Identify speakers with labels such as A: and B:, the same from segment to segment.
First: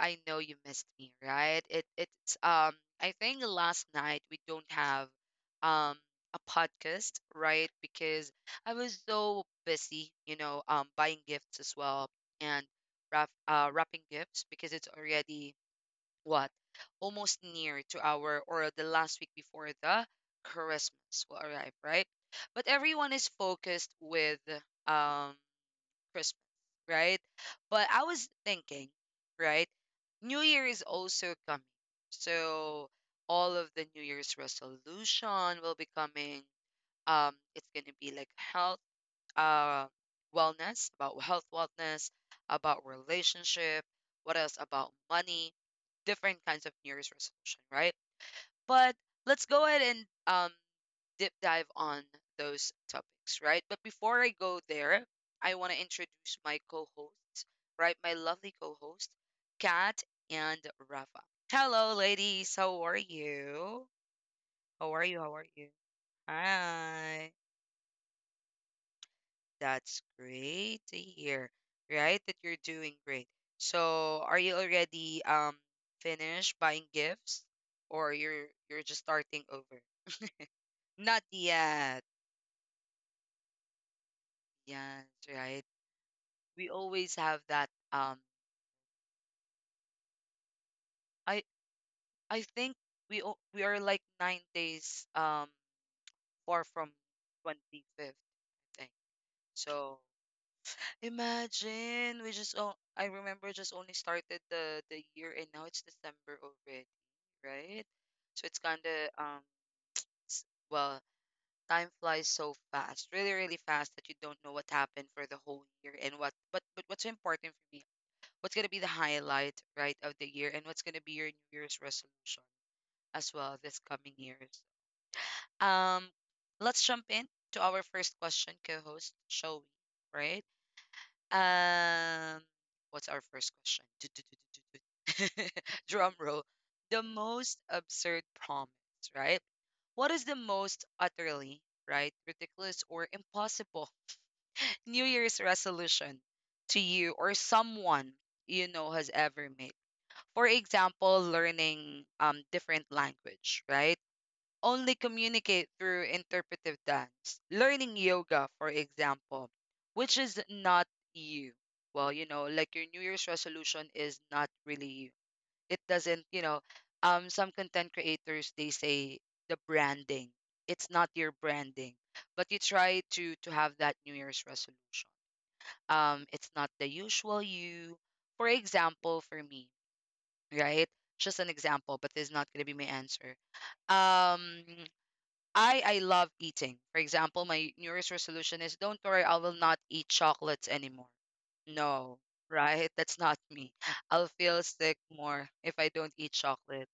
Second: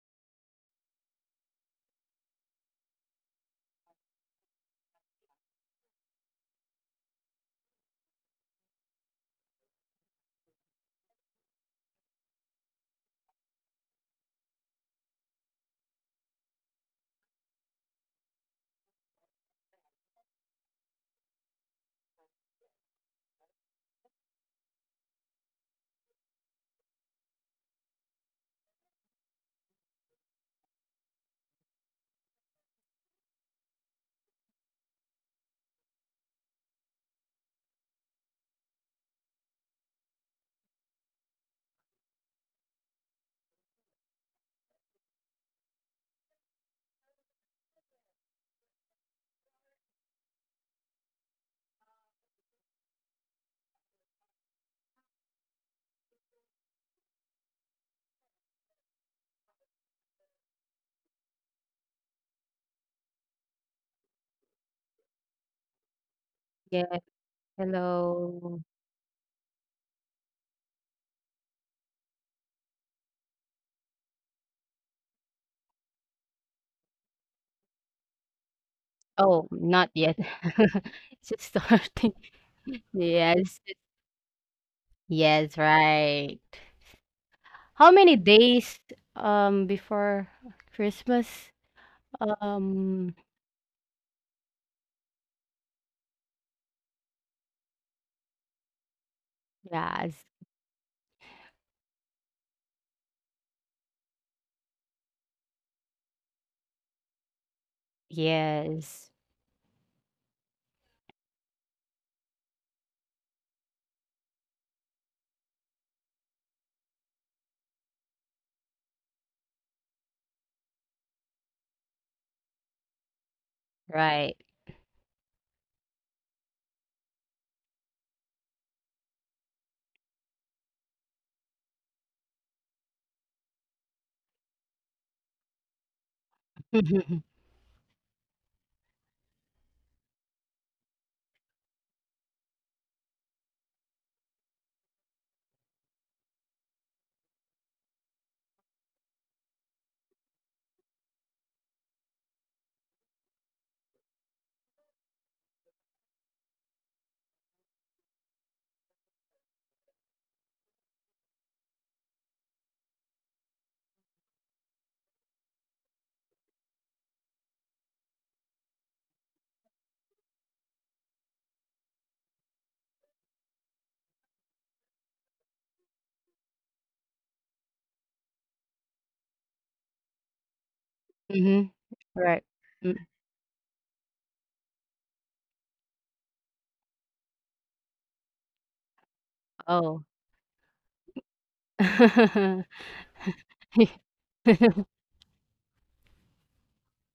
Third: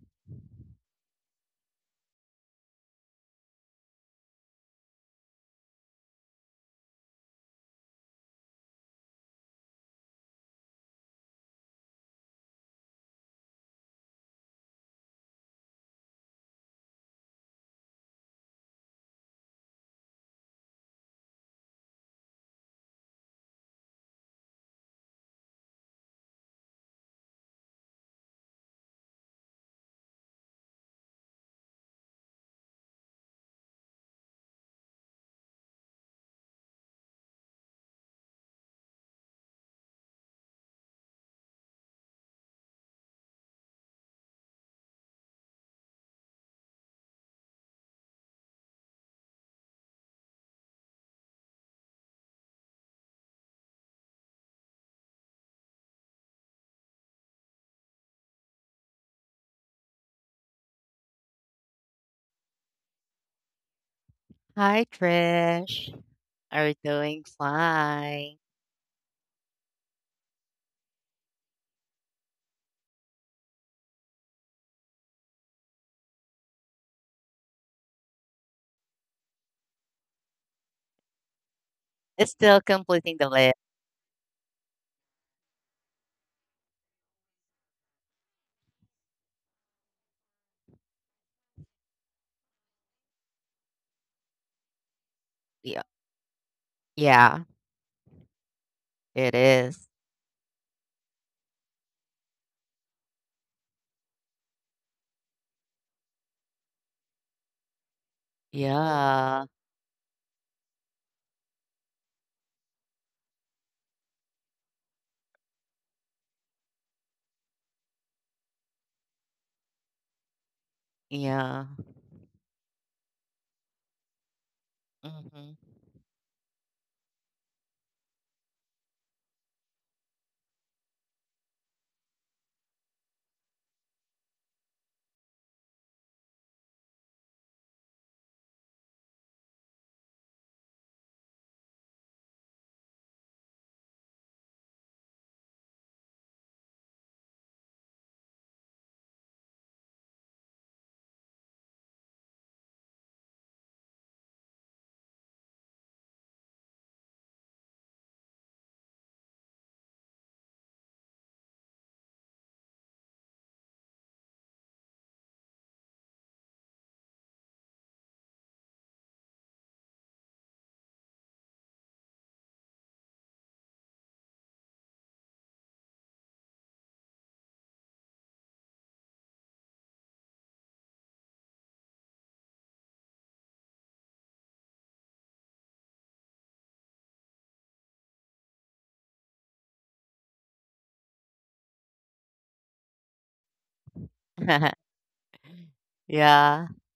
A: I know you missed me, right? It it's I think last night we don't have um a podcast, right? Because I was so busy, buying gifts as well, and wrapping gifts because it's already what almost near to our or the last week before the Christmas will arrive, right? But everyone is focused with um Christmas, right? But I was thinking, right? New Year is also coming. So all of the New Year's resolution will be coming. It's gonna be like health, uh, wellness, about health wellness, about relationship, what else about money, different kinds of New Year's resolution, right? But let's go ahead and deep dive on those topics, right? But before I go there, I want to introduce my co hosts, right? My lovely co host, Kat and Rafa. Hello, ladies. How are you?
B: Hi,
A: How are you? How are you?
B: Trish. Are you
C: Yes,
B: doing
A: Hi.
B: fine?
C: hello.
A: That's great to hear, right? That you're doing great. So, are you already finished buying gifts, or you're just starting
C: Oh,
A: over?
C: not yet.
A: Not
C: It's just
A: yet.
C: starting.
B: It's still completing the list.
C: Yes,
A: Yes,
C: yes,
A: right.
C: right.
A: We always have that.
C: How many days before
A: I
C: Christmas?
A: I think
C: Um,
A: we are like 9 days
B: Yeah,
A: far from
B: yeah,
A: 25th, I think.
B: it is.
C: yes,
A: So imagine, we just oh, I remember, just only started the year, and now it's December already, right? So it's kind
C: yes,
A: of,
B: Oh,
A: s- well, time flies so fast, really really fast, that you don't know what happened for the whole year, and what but what's important for me, what's going to be the highlight, right, of the year, and what's going to be your New
B: yeah,
A: Year's
B: yeah.
A: resolution as well this coming
C: right.
A: years.
B: Hmm.
A: Um, let's jump in to our first question, co-host Showy, right? Um, what's our first question? Du- du- du- du- du- du- Drum roll. The most absurd promise, right? What is the most utterly, right, ridiculous or impossible New Year's resolution to you or someone you know has ever made? For example, learning different language, right? Only communicate through interpretive dance, learning yoga, for example, which is not you. Well, you know, like your New Year's resolution is not really you. It doesn't, some content creators they say the branding. It's not your branding, but you try to have that New Year's resolution. It's not the usual you. For example, for me, right? Just
C: Mm-hmm.
A: an example, but
C: Right.
A: it's not gonna
C: Mm.
A: be my answer. um I love eating. For example, my New Year's resolution is don't worry, I will not
C: Oh.
A: eat chocolates anymore. No, right? That's not me. I'll feel sick more if I don't eat
B: Yeah,
A: chocolate,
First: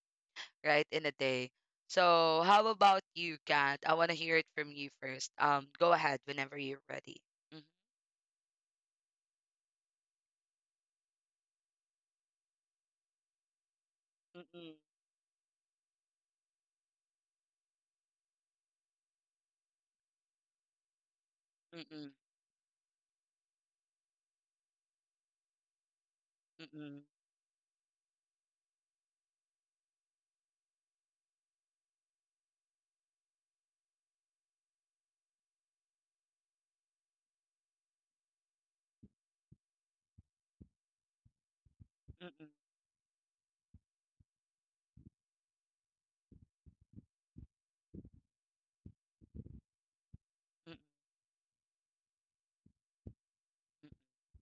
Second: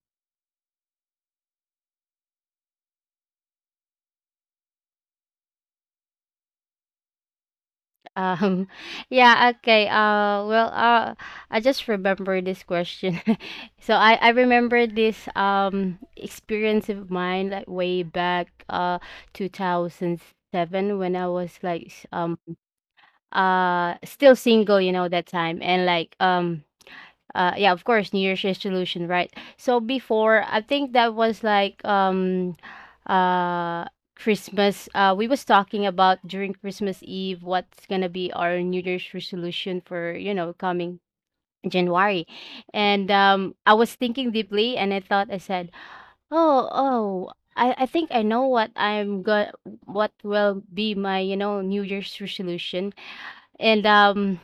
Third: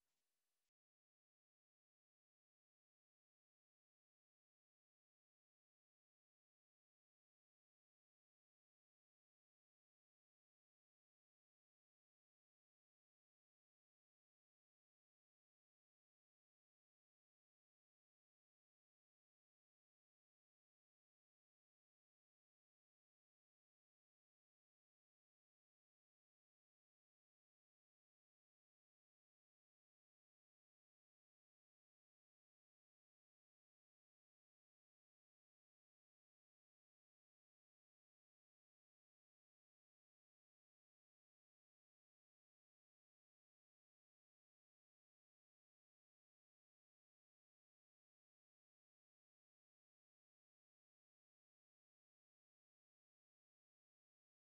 A: right, in a day. So how about you, Kat? I want to hear it from you first. Go ahead whenever you're ready. Mhm.
C: Um, yeah, okay. I just remember this question. So I remember this experience of mine like way back 2007, when I was like
A: Mm-mm,
C: still single, you know, that time, and like
A: mm-mm,
C: yeah, of course, new year's resolution, right? So before, I think that was like uh Christmas. We was talking about during Christmas Eve what's gonna be our new year's resolution for, you know, coming January.
A: mm-mm, mm-mm,
C: And I was thinking deeply, and I said, "Oh, oh, I think I know what I'm going, what will be my, you know, New Year's resolution." And
A: mm-mm,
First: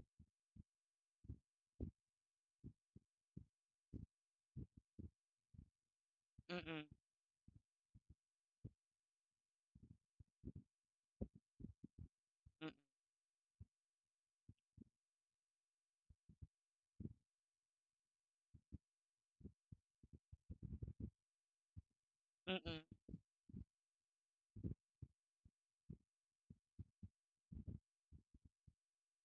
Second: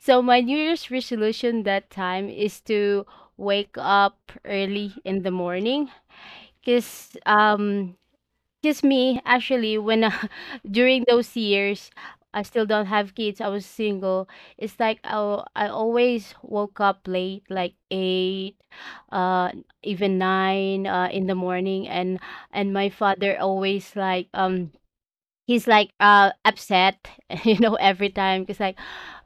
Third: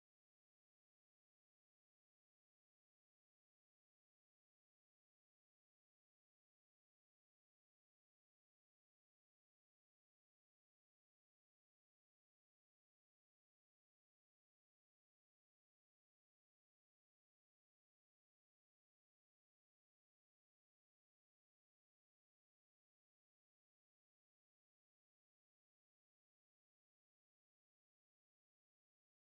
C: so my New Year's resolution that time is to wake up early in the morning.
A: mm-mm,
C: Cause just me, actually. When during those years, I still
A: mm-mm,
C: don't have kids. I was single. It's like I always woke up late, like 8, uh, even 9, in the morning. And
A: mm-mm.
C: my father always like he's like upset. You know, every time he's like,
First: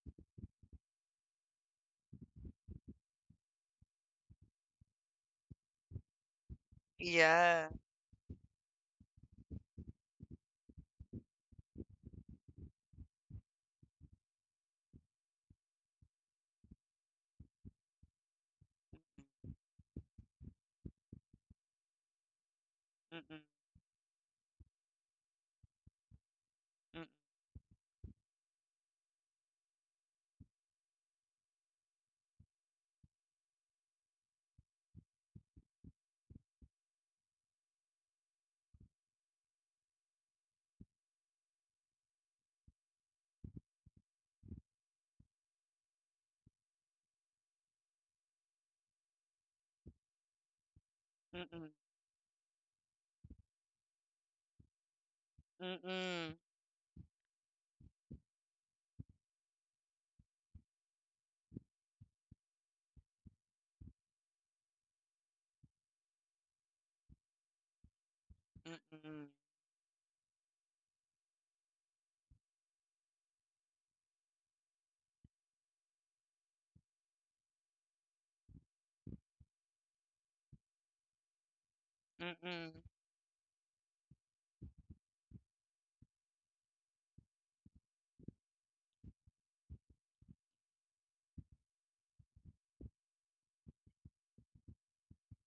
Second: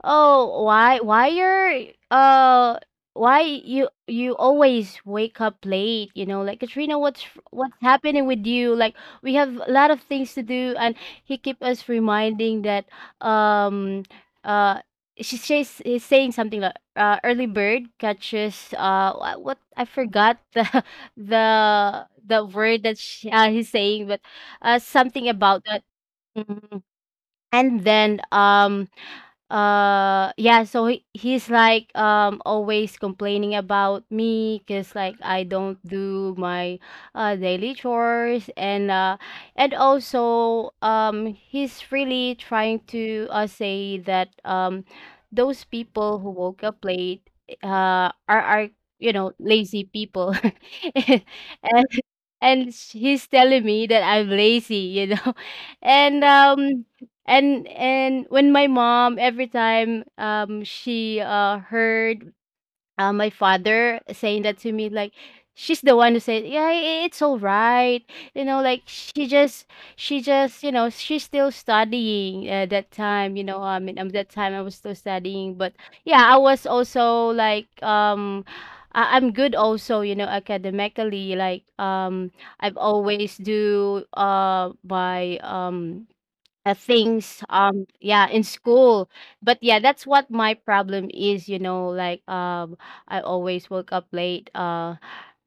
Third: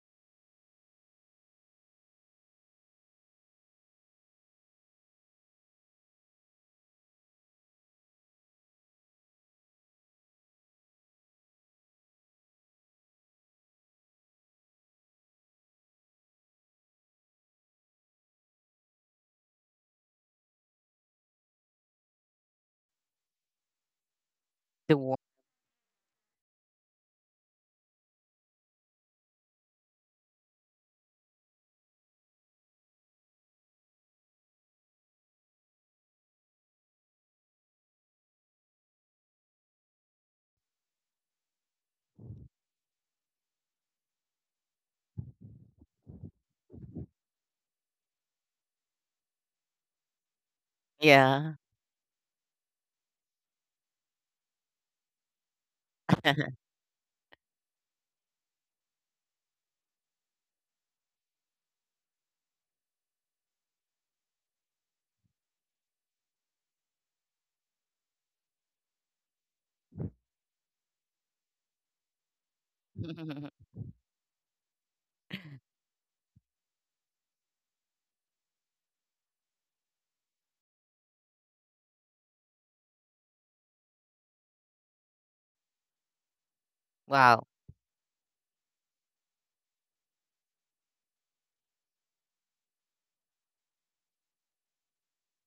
C: "Oh, why you're uh why you always wake up late? You know, like, Katrina, what's
A: Yeah.
C: what's happening with you? Like, we have a lot of things to do." And he keep us reminding that um uh she, she's he's saying something like early bird catches what I forgot the the word that
A: Mm-mm,
C: he's saying, but
B: the one.
C: something about that. Mhm.
A: mm-mm,
C: And then yeah, so he's like always complaining about me, cuz like I don't do my daily chores. And also he's really trying to say that those people who woke up late are you know, lazy people.
B: Yeah.
A: mm-mm,
C: And he's telling me that I'm lazy, you know. And
A: mm-mm,
C: and when my mom, every time she heard my father saying that to me, like, she's the one who said, "Yeah, it's all right." You know, like, she
A: mm-mm,
C: just you know, she's still studying at that time. You know, I mean, at that time I was still studying, but yeah, I was also like I- I'm good also, you know, academically, like
A: mm-mm,
C: I've
A: mm-mm,
C: always do by things,
B: Wow.
C: yeah, in school. But yeah, that's what my problem is, you know, like I always woke up late, uh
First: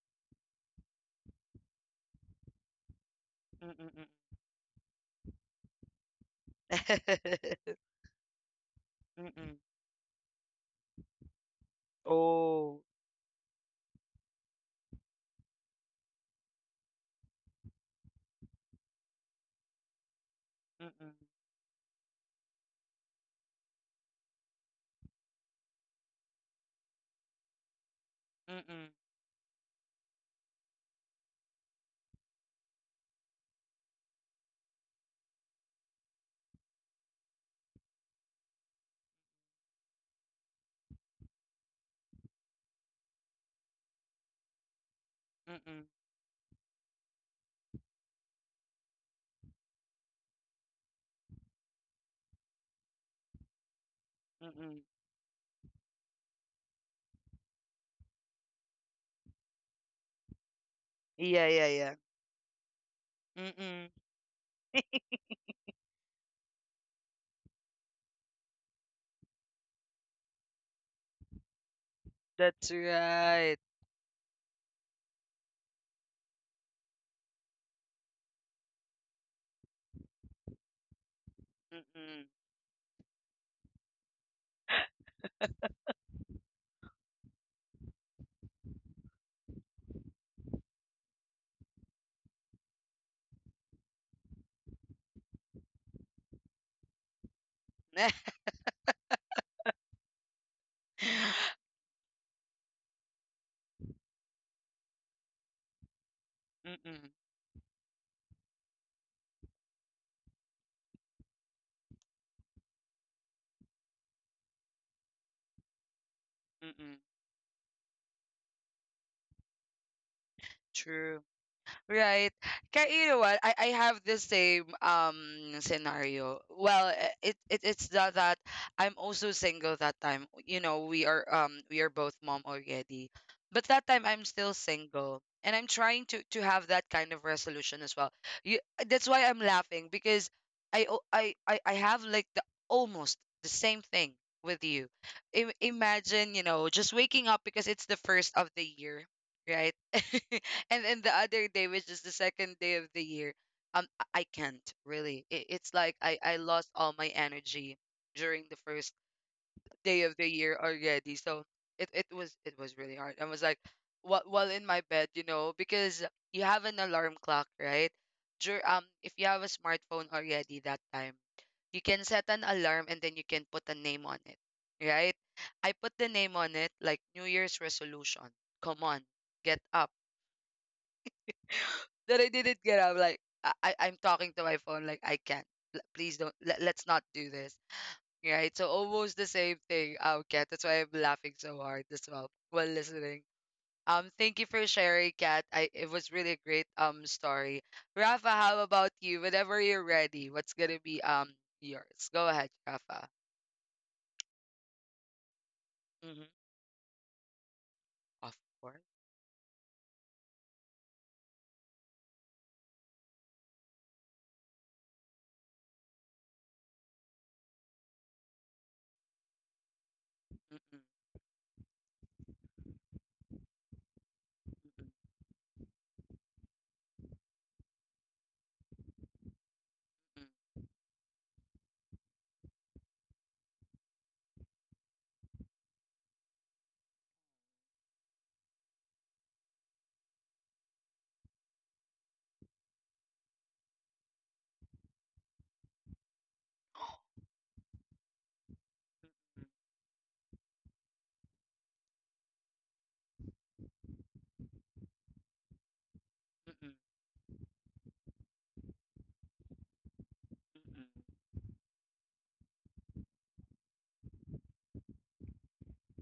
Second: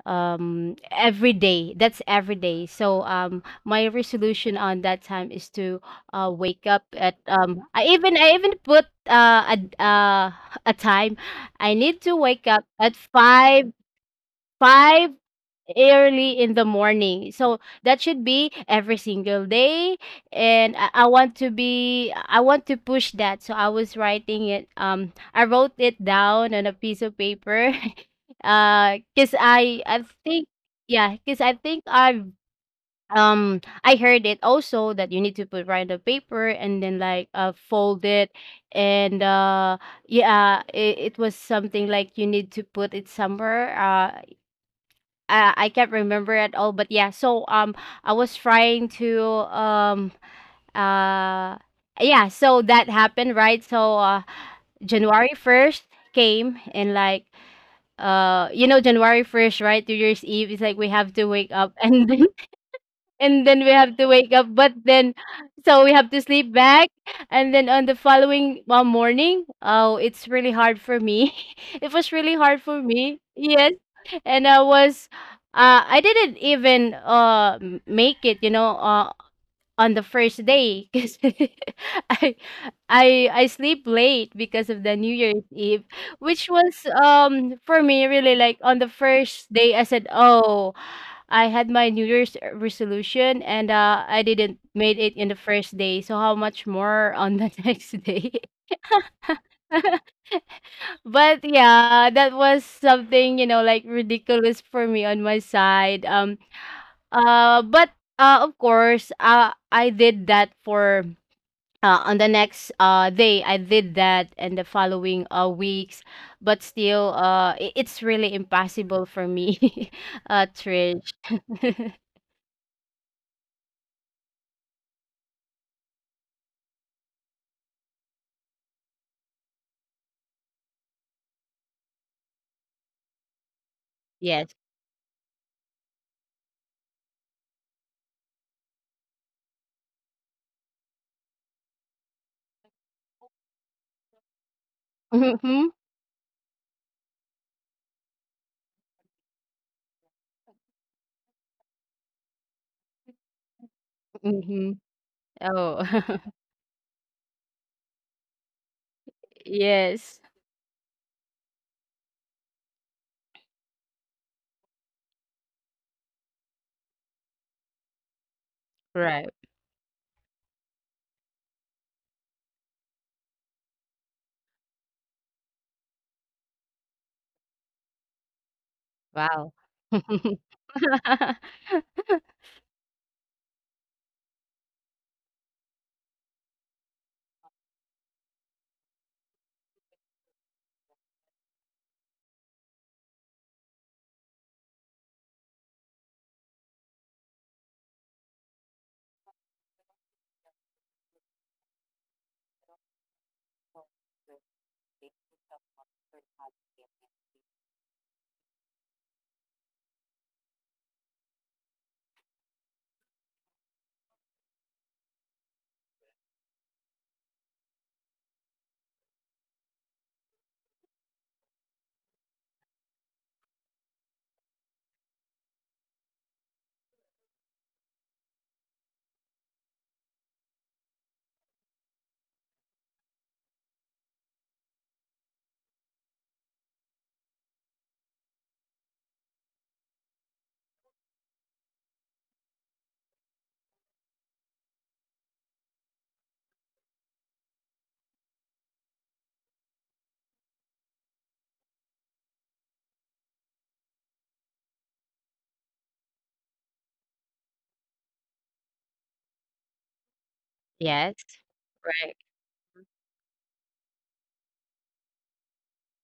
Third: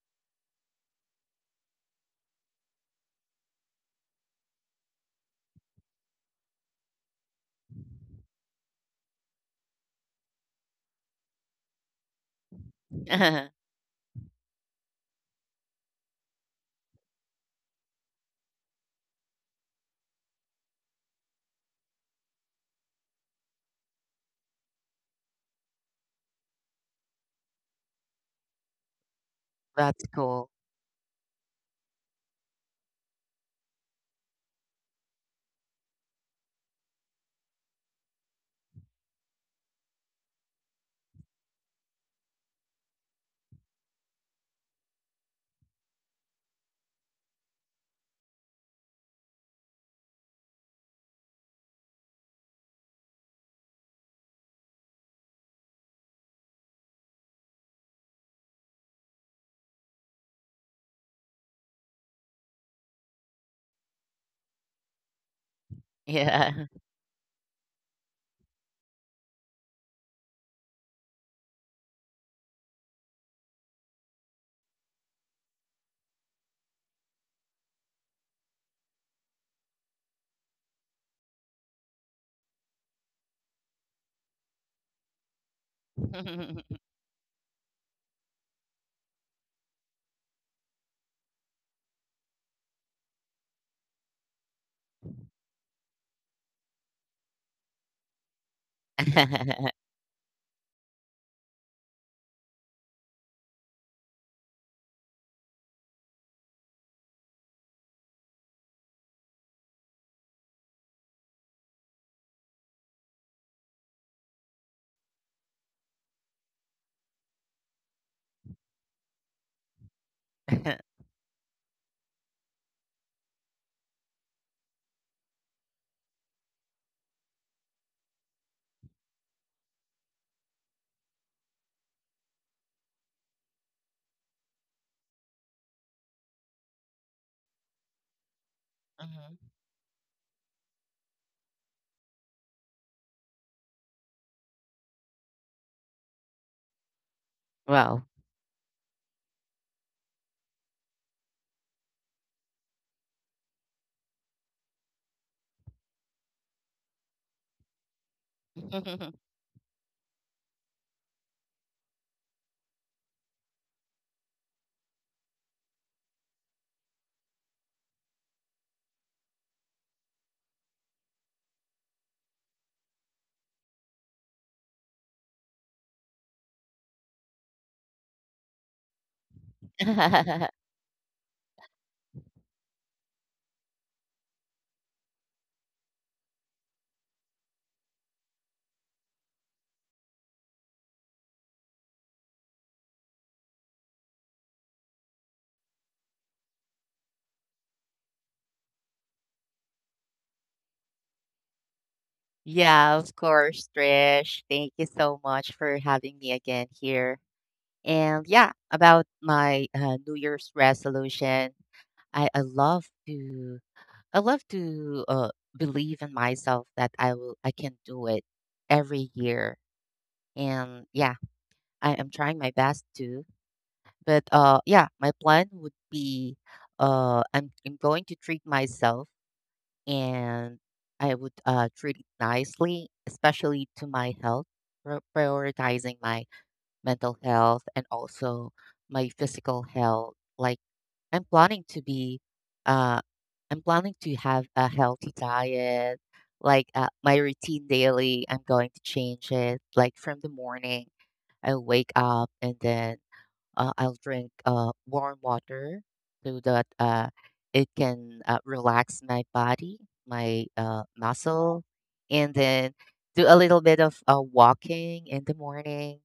C: um every day. That's every day. So my
A: mm-mm.
C: resolution on that time is to wake up at I even put
A: Mm.
C: a time I need to wake up
A: Oh.
C: at 5 five early in the morning. So that should be every single day. And
A: Mm,
C: I want to be, I want to push that. So I was writing it, I wrote it down on a piece of paper.
A: mm,
C: Cuz I
B: That's
C: think,
B: cool.
C: yeah, cuz I think I've I heard it also that you need to put right on the paper and then like fold it. And yeah, it was something like you need to put it somewhere. I
A: mm,
C: can't remember at all. But yeah, so I was trying to um uh yeah, so that happened, right? So
A: mm.
C: January 1st came. And like, you know, January 1st, right? New Year's Eve is like we have to
A: Yeah,
C: wake
A: yeah,
C: up
A: yeah.
C: and and then we
A: Mm.
C: have to wake up, but then so we have to sleep
B: Yeah.
C: back. And then on the following morning, oh, it's really hard for me. It was really hard
A: That's
C: for me,
A: right.
C: yes. And I didn't even make it, you know. On the first day, because
A: Mm.
C: I I sleep late because of the New Year's Eve, which was for me really like on the first day, I said, "Oh, I had my New Year's resolution and I didn't made it in the first day, so how much more on the next
A: Mm.
C: day?" But yeah, that was something, you know, like ridiculous for me on my side. But Of course, I did that for on the next day. I did that, and the following weeks. But
A: Mm.
C: still it's really impossible for me. Trish.
A: True. Right. Ka, you know what? I have the same scenario. Well, it's that I'm also single that time. You know, we are both mom already. But that time I'm still
C: Yes.
A: single, and I'm trying to have that kind of resolution as well. You, that's why
B: Mhm.
A: I'm laughing, because I o- I I have like the almost the same thing with you.
C: Mm-hmm.
A: Imagine, you know, just waking up because it's the
B: Wow.
A: first of the year, right? And then the other day, which is the second day of the year, I can't
C: Mm-hmm.
A: really. It it's like I
C: Oh.
A: I lost all my energy during the first day of
C: Yes.
A: the year already. So it was really hard. I was like, while in my bed, you know, because you have an alarm clock, right? Dur if you
C: Right.
A: have a smartphone already that time, you can set an alarm and then you can put a name on it, right? I put the name on it like New Year's resolution. Come on,
C: Wow.
A: get up, that I didn't get up. Like I'm talking to my phone. Like I can't. Please don't. Let's not do this. Right. So almost the same thing. Kat. That's why I'm laughing so hard as well while listening. Thank you for sharing, Kat. I It was really a great story. Rafa, how about you? Whenever you're ready, what's gonna be yours? Go ahead,
B: Yeah,
A: Rafa.
B: of course, Trish. Thank you so much for having
A: Mm-hmm.
B: me again here. And
A: Of
B: yeah,
A: course.
B: about my New Year's resolution, I love to I love to uh, believe in myself that I can do it every year.
A: Mm-mm,
B: And yeah, I am trying my best to. But yeah, my plan would be I'm going to treat myself,
A: mm-mm,
B: and I would treat it nicely, especially to my health, prioritizing my mental health and also my physical health. Like I'm planning to be, uh, I'm planning to have a healthy diet. Like my routine daily, I'm going to change
A: mm-mm,
B: it. Like from the morning, I wake up and then I'll drink warm water so
A: mm-mm,
B: that
A: mm-mm,
B: it can relax my body, my
C: Yes.
B: muscle,
C: Right.
B: and then do a little bit of walking in the morning.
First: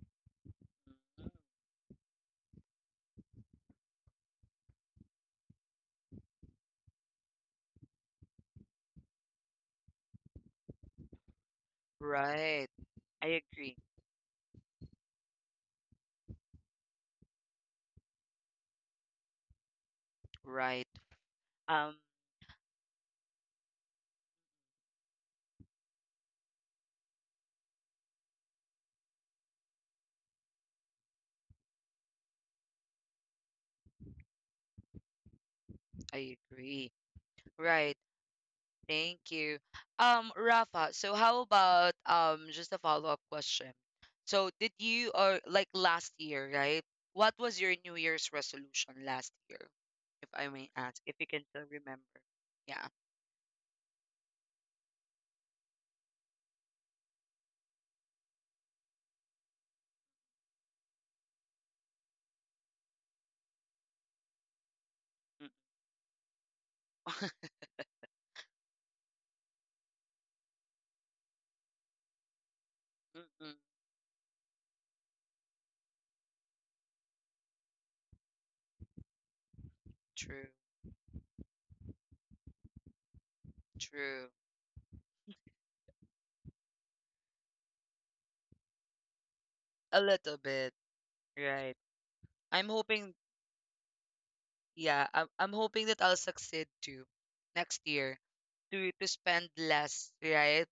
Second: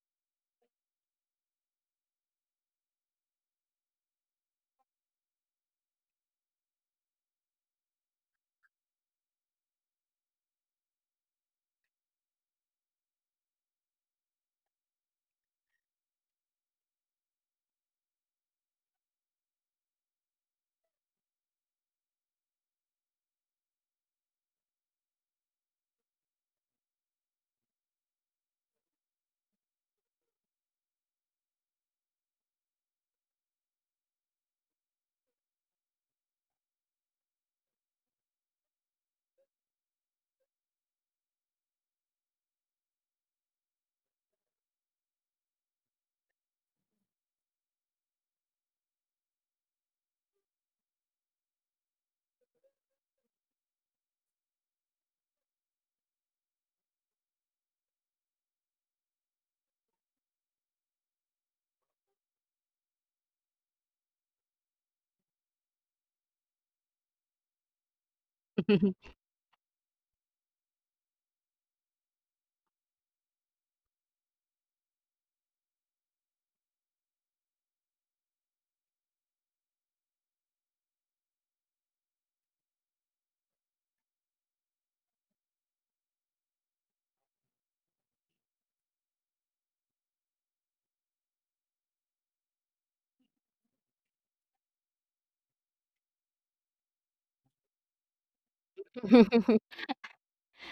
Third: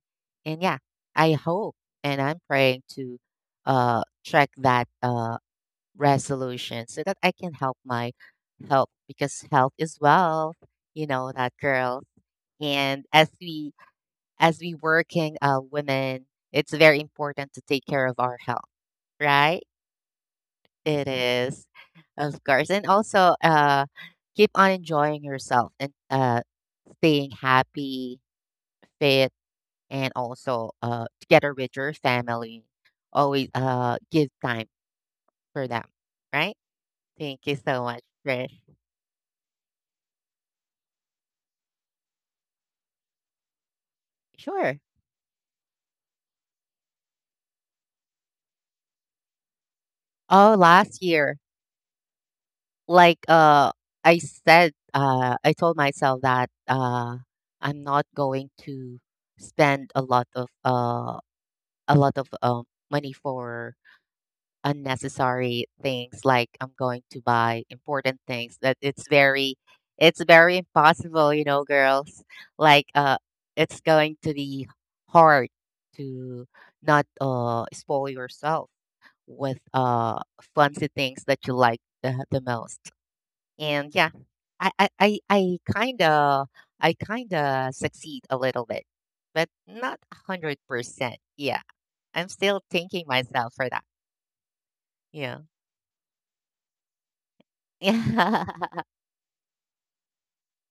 B: And yeah,
A: mm-mm. Mm-mm.
B: I hope and I'm praying to check that resolution so that I can help my health, because health is wealth. You know that, girl.
A: Right.
B: And as
A: I
B: we
A: agree.
B: as we working women, it's very important to take care of our health, right?
A: Right.
B: It is,
A: Um,
B: of course, and also keep on enjoying yourself and staying happy, fit, and also together with your family. Always give time for them,
A: I
B: right?
A: agree.
B: Thank you so
A: Right.
B: much, Trish.
A: Thank you. Rafa, so how about just a follow-up question? So did
B: Sure.
A: you, or like last year, right? What was your New Year's resolution last year, if I
B: Oh,
A: may
B: last
A: ask, if you
B: year.
A: can still remember? Yeah.
B: Like I said, I told myself that I'm not going to spend a lot of a lot of money for
A: Mm.
B: unnecessary things. Like I'm going to buy important things. That it's very impossible, you know, girls. Like
A: Mm-mm.
B: it's going to be hard to not spoil yourself with
A: True,
B: fancy things that you like the most. And yeah,
A: true.
B: I kinda succeed a little bit, but not
A: A
B: a
A: little
B: hundred
A: bit,
B: percent. Yeah,
A: right.
B: I'm still
A: I'm
B: thanking
A: hoping,
B: myself for that.
A: yeah, I'm,
B: Yeah,
A: I'm hoping that I'll succeed too next year,
B: yeah,
A: to spend less, right?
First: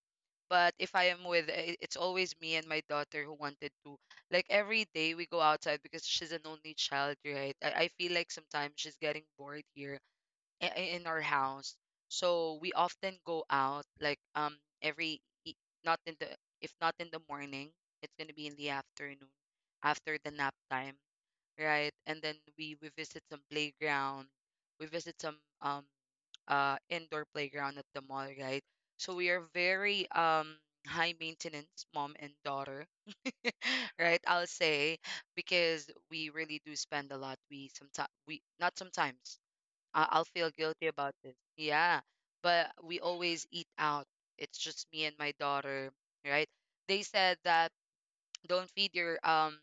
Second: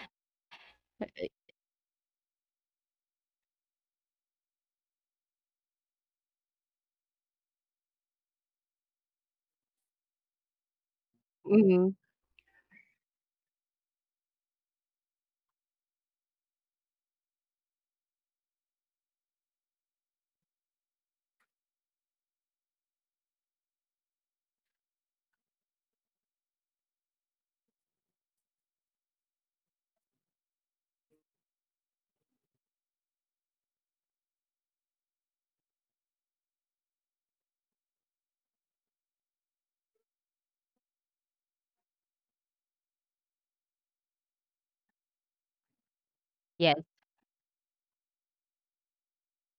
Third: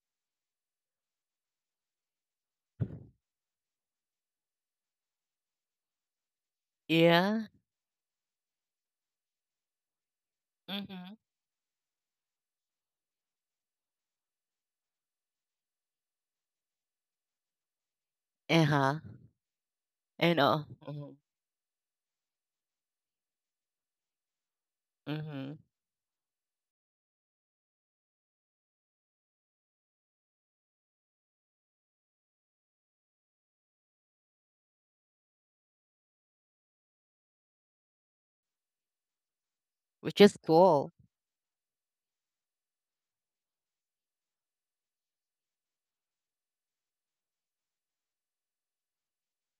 A: But if I am it's always me and my daughter who wanted to, like every day we go outside because she's an only child,
B: yeah.
A: right? I feel like sometimes she's getting bored here, in
B: Mm-hmm.
A: our house.
C: Hmm.
A: So we often go out, like, every e- not in the if not in the morning, it's gonna be in
B: Uh
A: the
B: huh.
A: afternoon after the
B: And
A: nap time,
B: mhm,
A: right? And then we visit some playground, we visit some
B: mhm.
A: indoor playground at the mall, right? So we are very high maintenance mom and daughter, right? I'll say, because we really do spend a lot. We sometimes, we, not sometimes.
B: Which
A: I'll
B: is
A: feel guilty
B: cool.
A: about this. Yeah, but we always eat out. It's just me and my daughter, right?
C: Yes.
A: They said that, don't feed your um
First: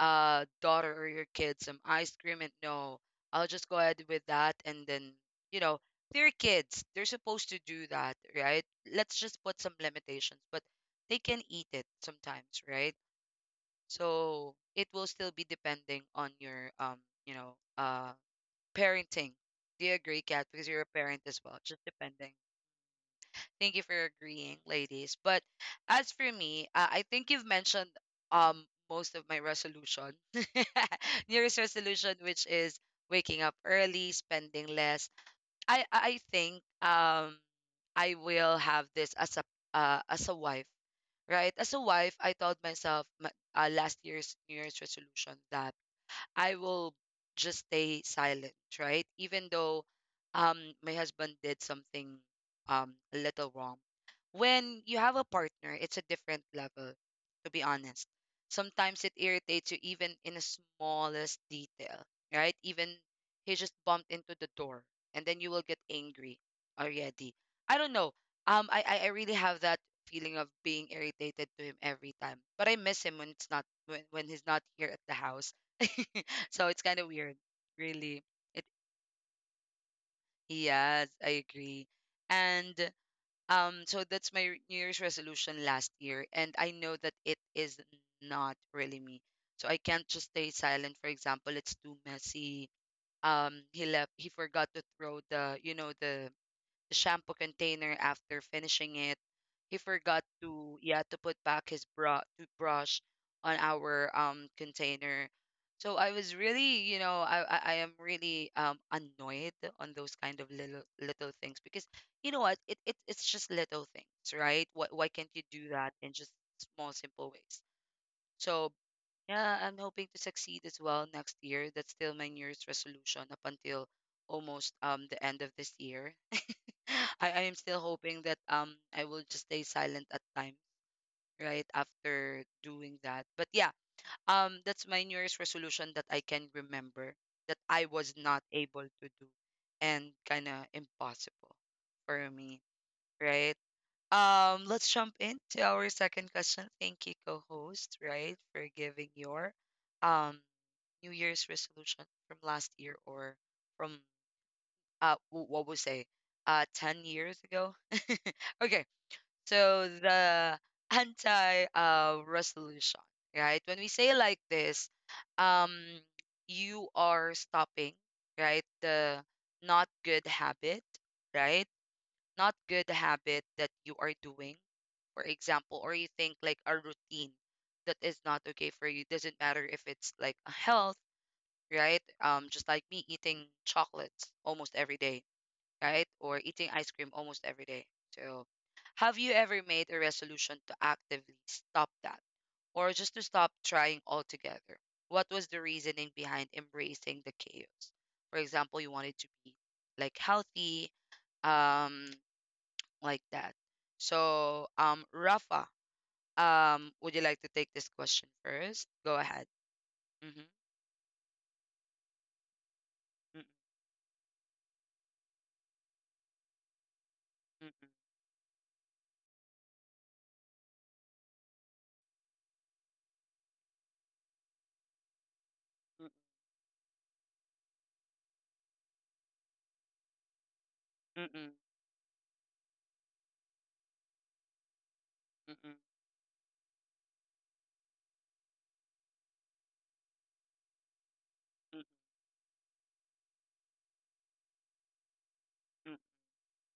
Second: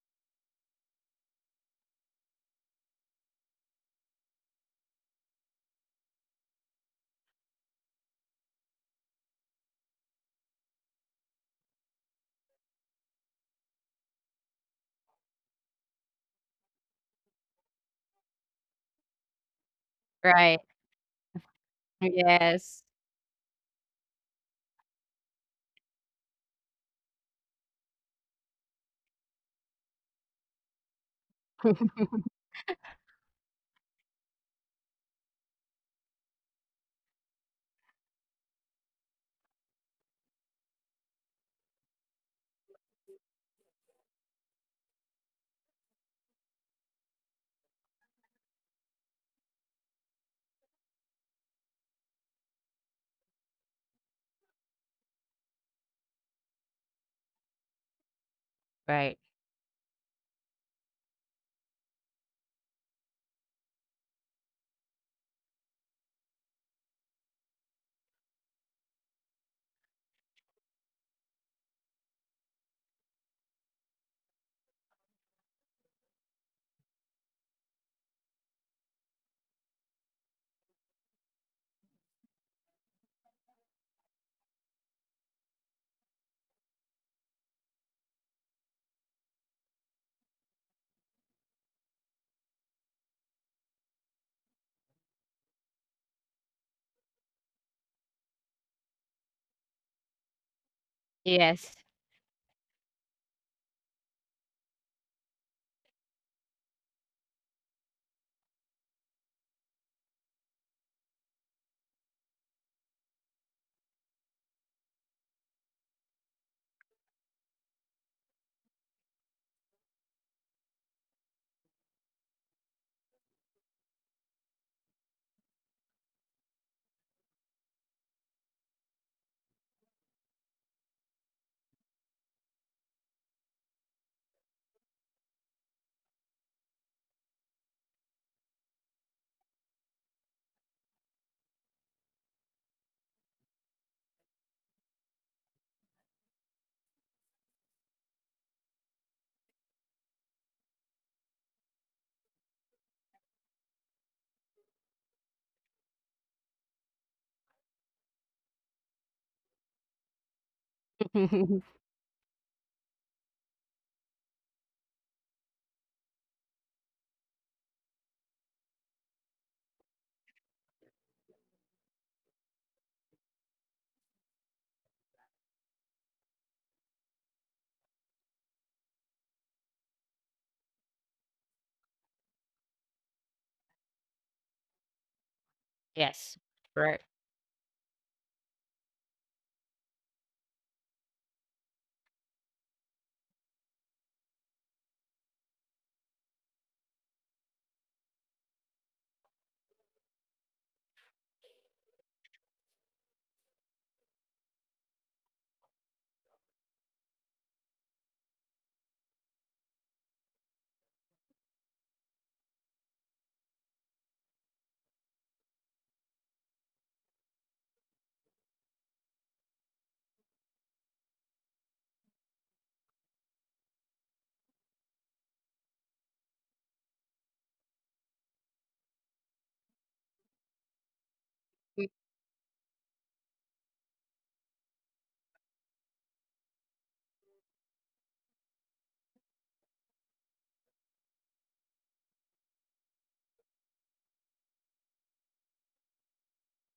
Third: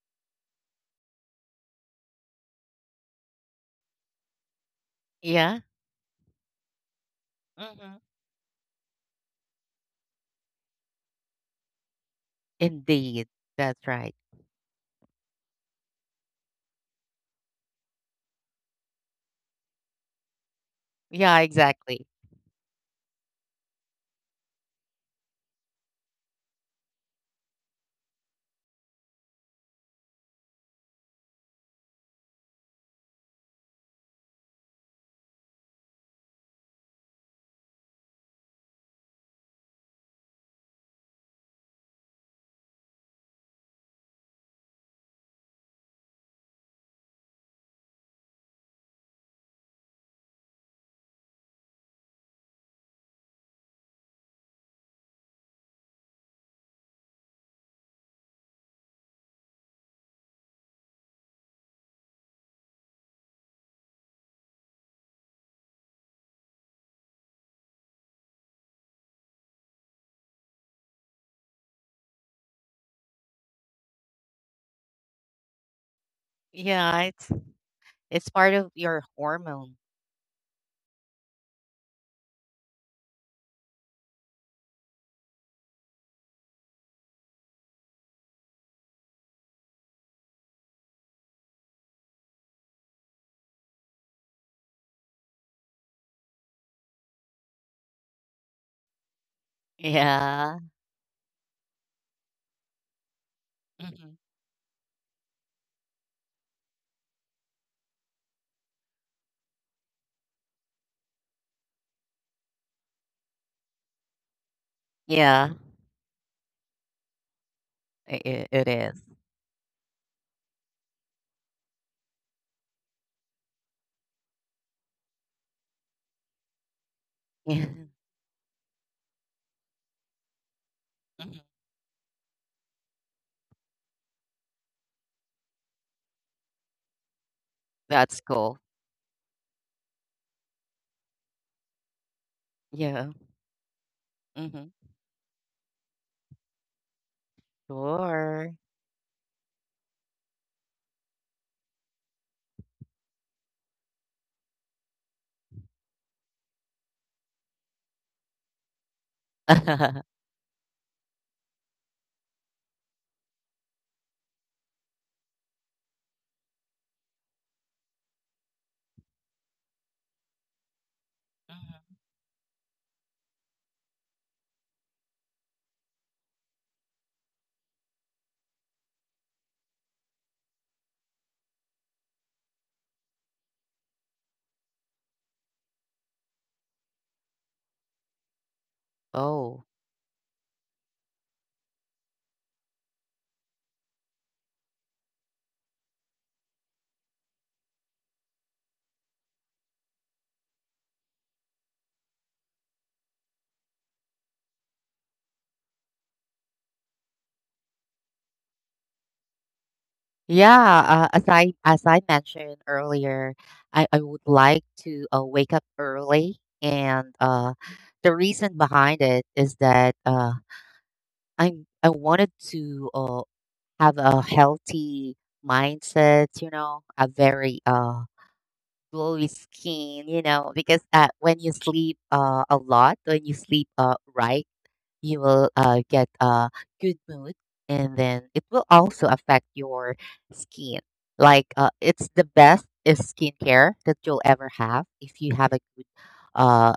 A: uh daughter or your kid some ice cream, and no, I'll just go ahead with that, and then, you
B: Yeah.
A: know, they're kids, they're supposed to do
B: Mm-hmm.
A: that, right? Let's just put some limitations, but they can eat it sometimes, right?
B: Indeed, that's right.
A: So it will still be depending on your, you know uh parenting. Do you agree, Kat?
C: Right.
A: Because you're a parent as
B: Yeah,
A: well. Just
B: exactly.
A: depending.
C: Yes.
A: Thank you for agreeing, ladies. But as for me, I think you've mentioned most of my resolution. New Year's resolution, which is waking up early, spending less. I think I will have this as a, as a wife, right? As a wife, I told myself, my, last year's New Year's resolution, that I will just stay silent, right? Even though my husband did something a little wrong. When you have a partner, it's a different level, to be honest. Sometimes it
C: Right.
A: irritates you even in the smallest detail, right? Even he just bumped into the door, and then you will get angry already. I don't know. I really have that feeling of being irritated to him every time. But I miss him when he's not here at the house, so it's kind
B: Yeah,
A: of weird, really.
B: it's part
A: It
B: of your hormone.
A: Yes, I agree. And so that's my New Year's resolution last year, and I know that it is not really me. So I can't just stay silent. For example, it's too messy. He left. He forgot to throw the, the shampoo container after finishing it. He forgot
B: Yeah.
A: to, yeah, to put back
C: Yes.
A: his bra toothbrush on our
B: Hmm.
A: container. So I was really, you know, I am really annoyed on those kind of little little things, because, you know what, it's just little things, right? Why can't you
B: Yeah,
A: do that in just small simple ways? So
B: it is.
A: yeah, I'm hoping to succeed as well next year. That's still my New Year's resolution up until almost the end of this year. I am still hoping that I will just stay silent at times,
B: Yeah. Mhm.
A: right? After doing that. But yeah, that's my New Year's resolution that I can remember, that I was
B: That's
A: not
B: cool.
A: able to do, and kinda impossible for me,
B: Yeah.
A: right?
B: Mhm.
A: Let's jump into our second question. Thank you, co-host, right,
B: Sure.
A: for giving your um New Year's resolution from last year, or from what we say 10 years ago. Okay, so the anti resolution, right? When we say like this, um, you are stopping, right? The not good habit, right?
B: Mhm.
A: Not good habit that you are doing, for example, or you think like a routine that is not okay for you. Doesn't matter if it's like a health, right? Just like me eating chocolates almost every day, right?
C: Yes.
A: Or eating ice
C: Right.
A: cream almost every day. So, have you ever
B: Oh,
A: made a resolution to actively stop that, or just to stop trying altogether? What was the reasoning behind embracing the chaos? For example, you wanted to be like healthy, um, like that. So, Rafa, would you like to take this question first? Go ahead. Mm-hmm.
B: yeah. As I mentioned earlier, I would like to wake up early, and the reason behind it is that I wanted to have a healthy mindset. You know, a very glowy skin. You know, because when you
A: Mm-mm,
B: sleep a lot, when you sleep, right, you will
A: mm-mm, mm-mm,
B: get a good mood, and then it will also affect your skin. Like
A: mm-mm,
B: it's the best is skincare that you'll ever have if you have a good
A: mm-mm,
B: uh,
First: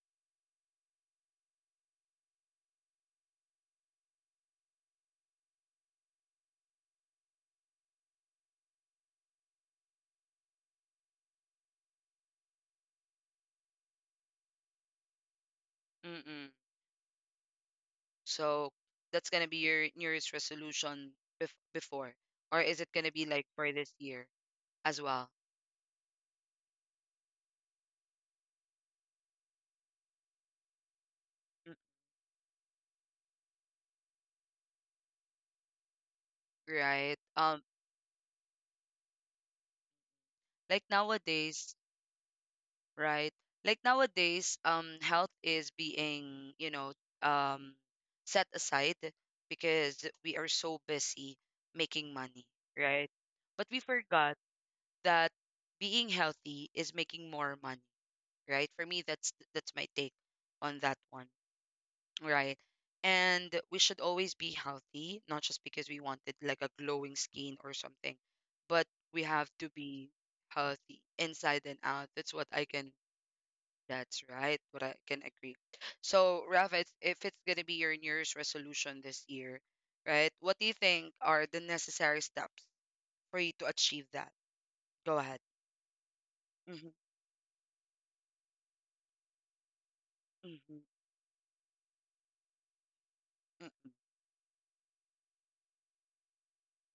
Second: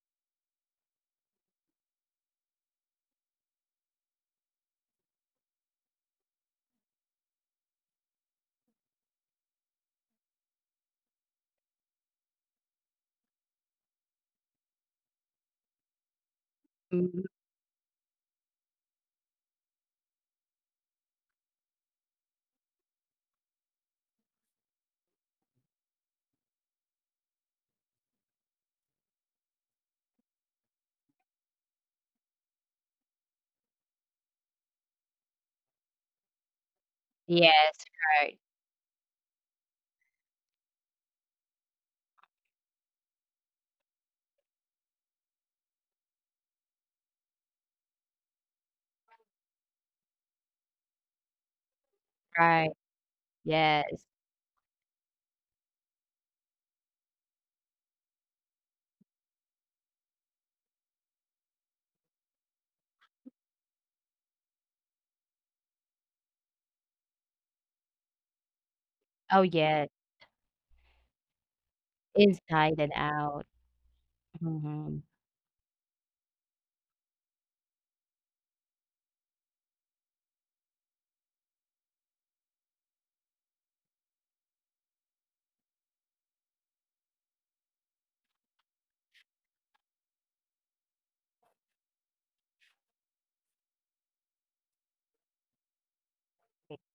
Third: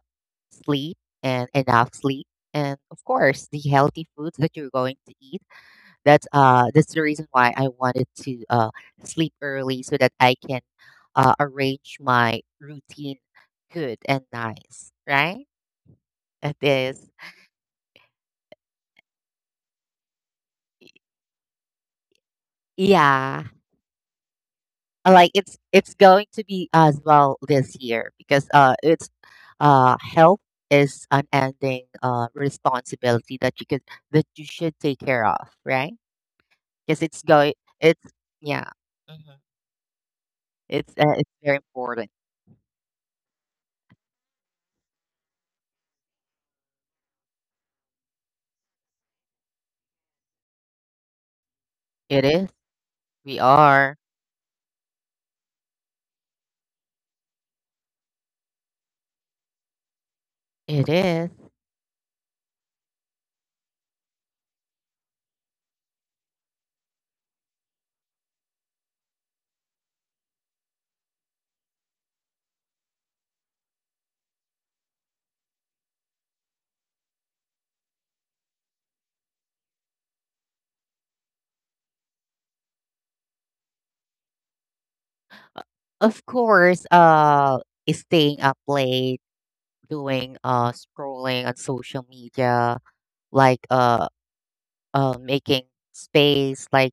B: sleep and enough sleep, and of course the healthy foods that you're going to eat. That's that's the reason why I wanted to sleep early, so that I can arrange my routine good and nice, right?
A: mm-mm.
B: It is.
C: Mm-hmm.
A: So that's gonna be your New Year's resolution before, or is it gonna be
B: Yeah.
A: like for this year as well?
B: Like it's going to be as well this year, because it's health is an
A: Mm.
B: ending responsibility that you could that you should take care of, right? Because
A: Right.
B: it's going
C: Yes,
B: it's
C: right,
B: yeah. Mhm.
A: Like
B: It's very
A: nowadays,
B: important.
A: right? Like nowadays, health is being, you know, um, set aside because we are so busy making
B: It
A: money,
B: is.
C: right,
A: right?
B: We
A: But we
B: are.
C: yes.
A: forgot that being healthy is making more money, right? For me, that's my take on
B: It
A: that one,
B: is.
A: right? And we should always be healthy, not just because we wanted like a glowing skin or something, but we
C: Oh,
A: have to
C: yes.
A: be healthy inside and out. That's what
C: Inside and out.
A: that's right, what I
C: Mhm.
A: can agree. So, Rafa, if it's going to be your New Year's resolution this year, right, what do you think are the necessary steps for you to achieve that? Go ahead.
B: Of course,
A: Mm-hmm,
B: is staying up late, doing
A: mm-hmm,
B: scrolling on social media, like
A: mm-mm,
B: making space, like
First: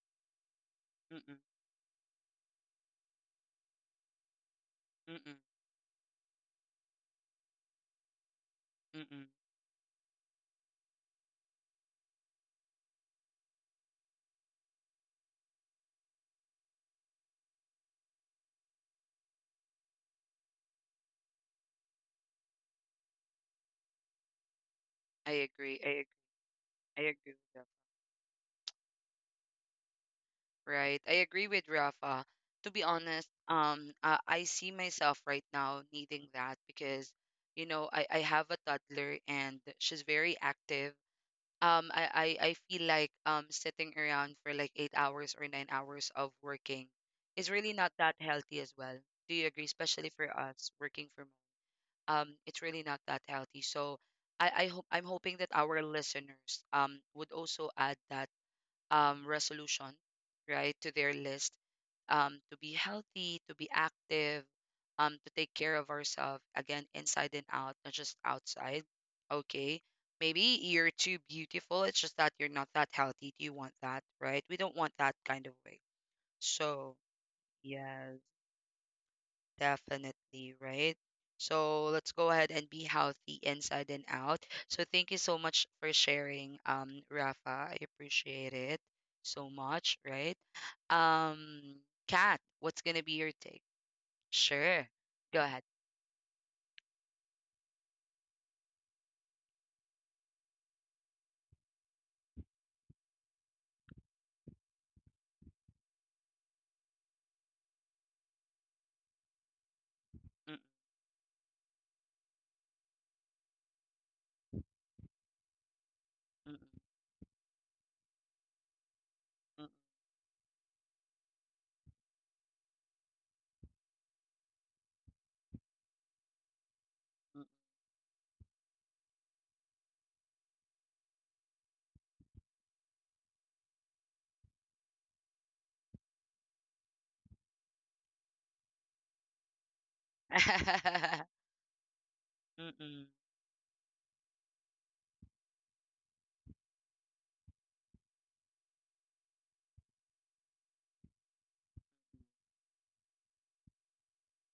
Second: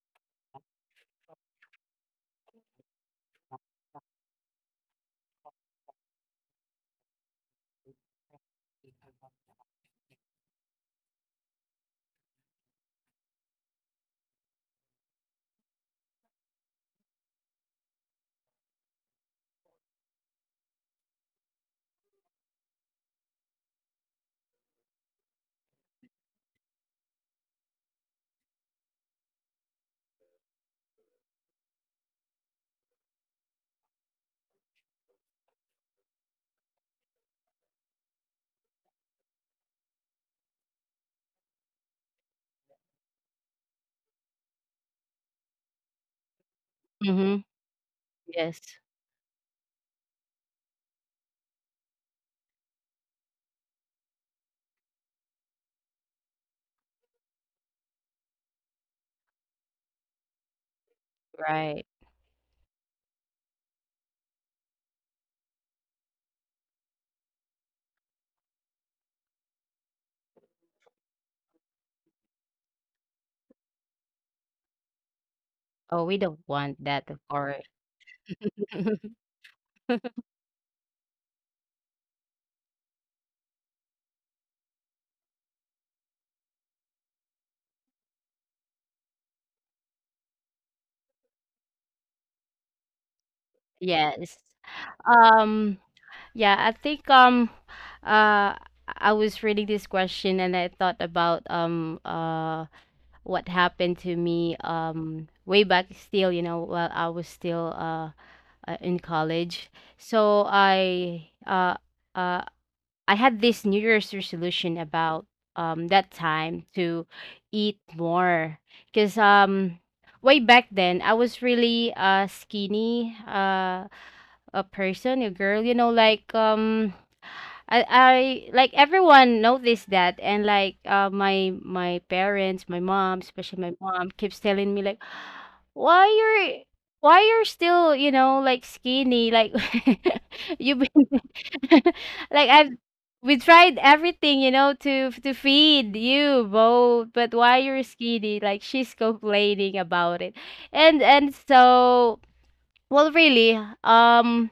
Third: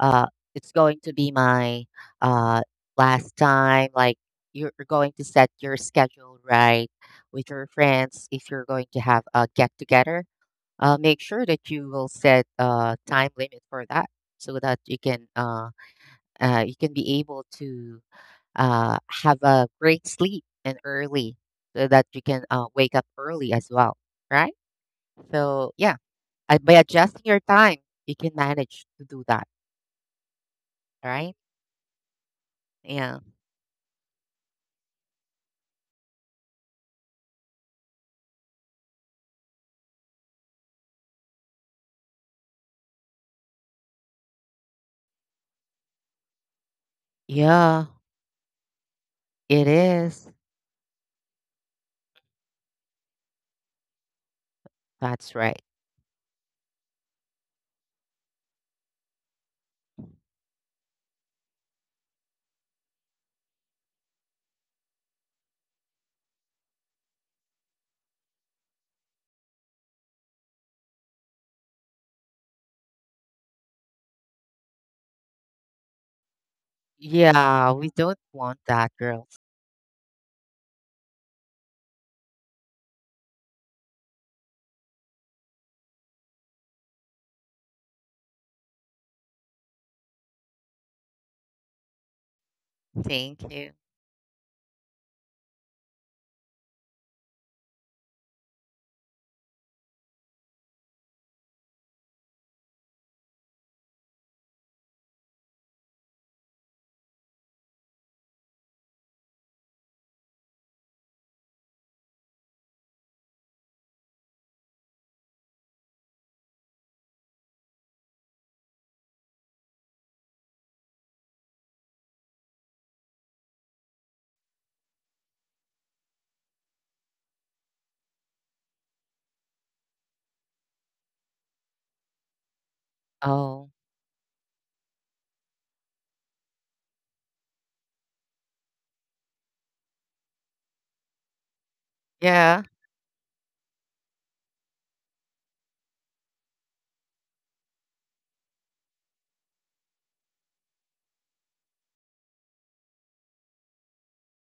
B: uh, it's going to be
A: mm-mm,
B: my uh, last time. Like you're going to
A: mm-mm,
B: set your schedule right with your friends. If you're going to have
A: mm-mm.
B: a get together, make sure that you will set a time limit for that, so that you can be able to have a great sleep, and early, so that you can wake up early as well, right?
A: I
B: So
A: agree. I
B: yeah,
A: agree.
B: I, by
A: I
B: adjusting
A: agree
B: your
A: with that.
B: time, you can manage to do that,
A: Right. I
B: right?
A: agree with Rafa. To be
B: Yeah.
A: honest, I see myself right now needing that because, you know, I have a toddler and she's very active. I feel like sitting around for like 8 hours or 9 hours of working
C: Mhm,
A: is really
B: Yeah,
A: not that healthy
C: yes,
A: as well. Do you agree?
B: it
A: Especially
B: is.
A: for us working from home. It's really not that healthy. So I hope I'm
B: That's
A: hoping that
B: right.
A: our listeners would also add that um resolution, right, to their list
C: right.
A: to be healthy, to be active, to take care of ourselves, again, inside and out, not just outside. Okay. Maybe you're too beautiful. It's just that you're not that healthy. Do you want that, right? We don't want that kind of way.
C: Oh, we don't want
A: So,
C: that, of course.
B: Yeah, we
A: yes.
B: don't want that, girls.
A: Definitely, right? So let's go ahead and be healthy inside and out. So thank you so much for sharing, Rafa. I appreciate it so much, right? Um, Kat, what's gonna be your
B: Thank
A: take?
B: you.
C: Yes.
A: Sure. Go ahead.
C: Um, yeah, I think, uh, I was reading this question and I thought about, what happened to me, way back still, you know, while I was still, in college. So
A: Mm,
C: uh, I had this New Year's resolution about that
A: mm,
C: time to eat more. Because
A: mm,
C: way back then, I was really skinny, a person, a girl, you know, like
A: mm, mm.
C: I like, everyone noticed that, and like my my parents my mom, especially
B: Oh,
C: my mom, keeps telling me like, why you're why you're still, you know, like, skinny, like, you've been like
B: yeah.
C: I've
A: Mm-mm.
C: we tried everything, you know, to feed you both, but why you're skinny?" like, she's complaining about it. And so, well, really, um,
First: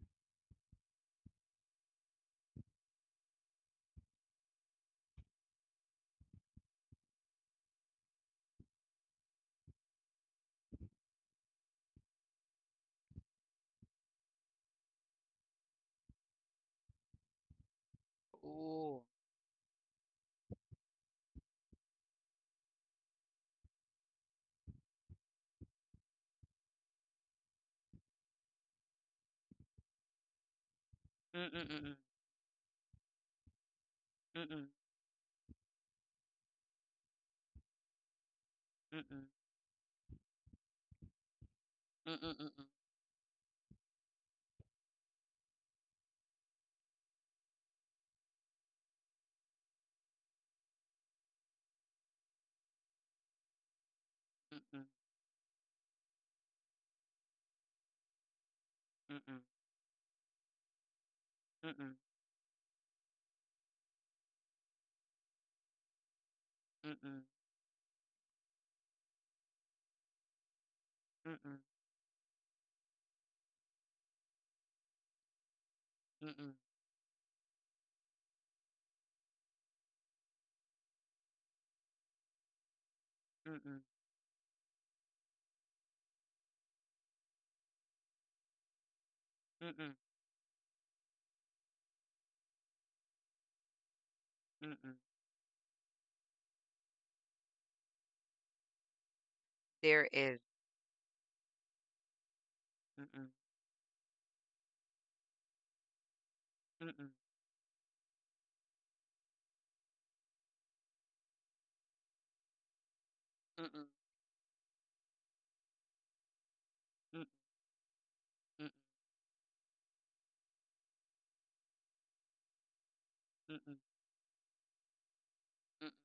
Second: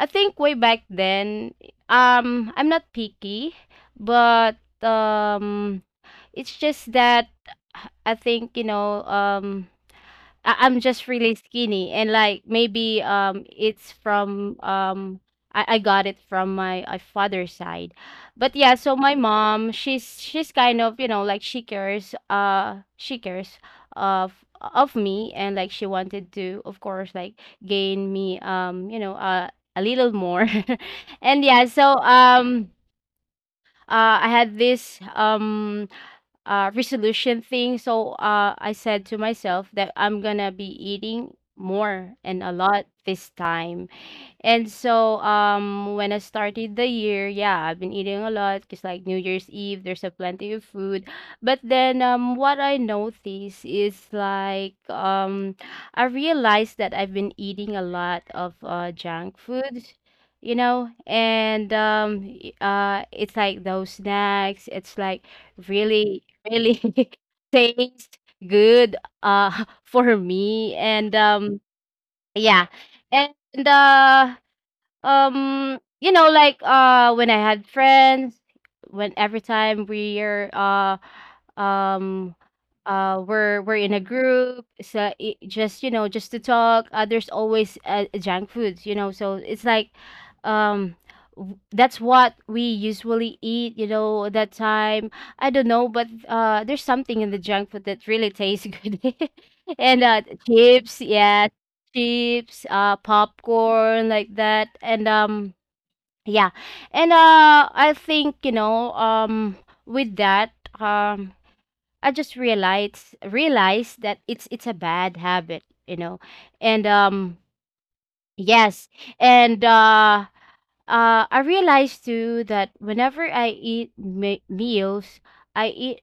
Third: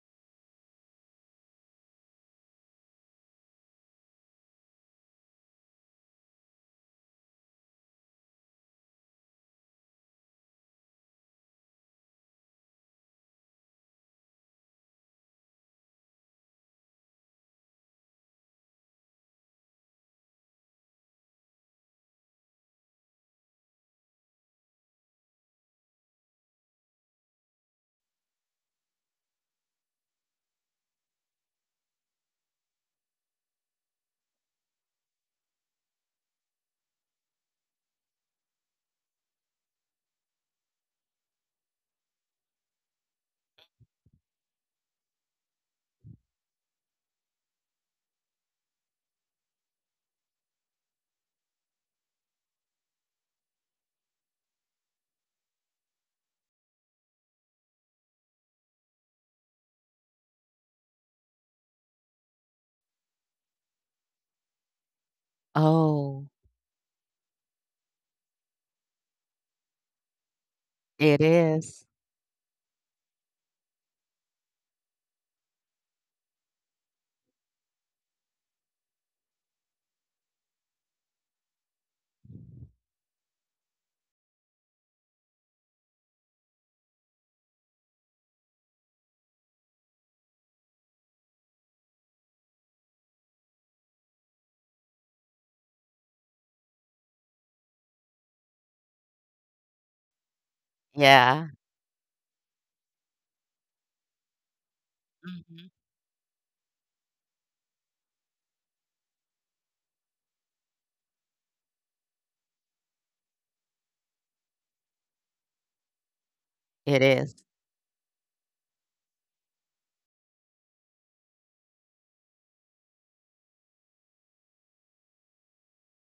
C: I think way back then, I'm not picky, but um, it's just that I think, you know, I- I'm just really skinny, and like, maybe it's from I got it from my father's side. But yeah, so
A: Ooh.
C: my mom, she's kind of, you know, like, she cares of of me, and like, she wanted to, of course, like gain me, you know, a little more. And
A: Mm,
C: yeah,
A: mm,
C: so
A: mm,
C: I
A: mm, mm,
C: had
A: mm,
C: this resolution thing, so I
A: mm,
C: said
A: mm,
C: to
A: mm,
C: myself that I'm gonna be eating
A: mm,
C: more
A: mm, mm, mm, mm,
C: and a
A: mm, mm,
C: lot this time. And so, when I started the year, yeah, I've been eating a lot because, like, New Year's Eve, there's a plenty of food. But then, what I noticed is
A: mm, mm,
C: like,
A: mm, mm,
C: I realized that I've been eating a lot of junk food, you know.
A: mm,
C: And
A: mm, mm,
C: it's like those snacks. It's like really,
B: Oh,
C: really tastes good for me. And
B: it is.
C: yeah. And uh you know, like, when I had friends, when every time we're um we're in a group, so just, you know, just to talk, there's always junk foods, you know, so it's
A: mm,
C: like
A: mm,
C: um that's what we usually eat, you know, at that
A: mm, mm.
C: time. I don't know, but there's something in the junk food that really tastes good. And
A: There is.
C: chips, yeah,
B: Yeah.
C: chips,
A: Mm, mm,
C: popcorn, like that. And
B: Mhm.
C: yeah.
A: mm,
C: And I think, you know, with that, um, I just
A: mm,
C: realized that it's a bad habit, you know. And
B: It
A: mm,
B: is.
C: yes. and. I realized too that whenever I
A: mm, mm.
C: eat meals, I eat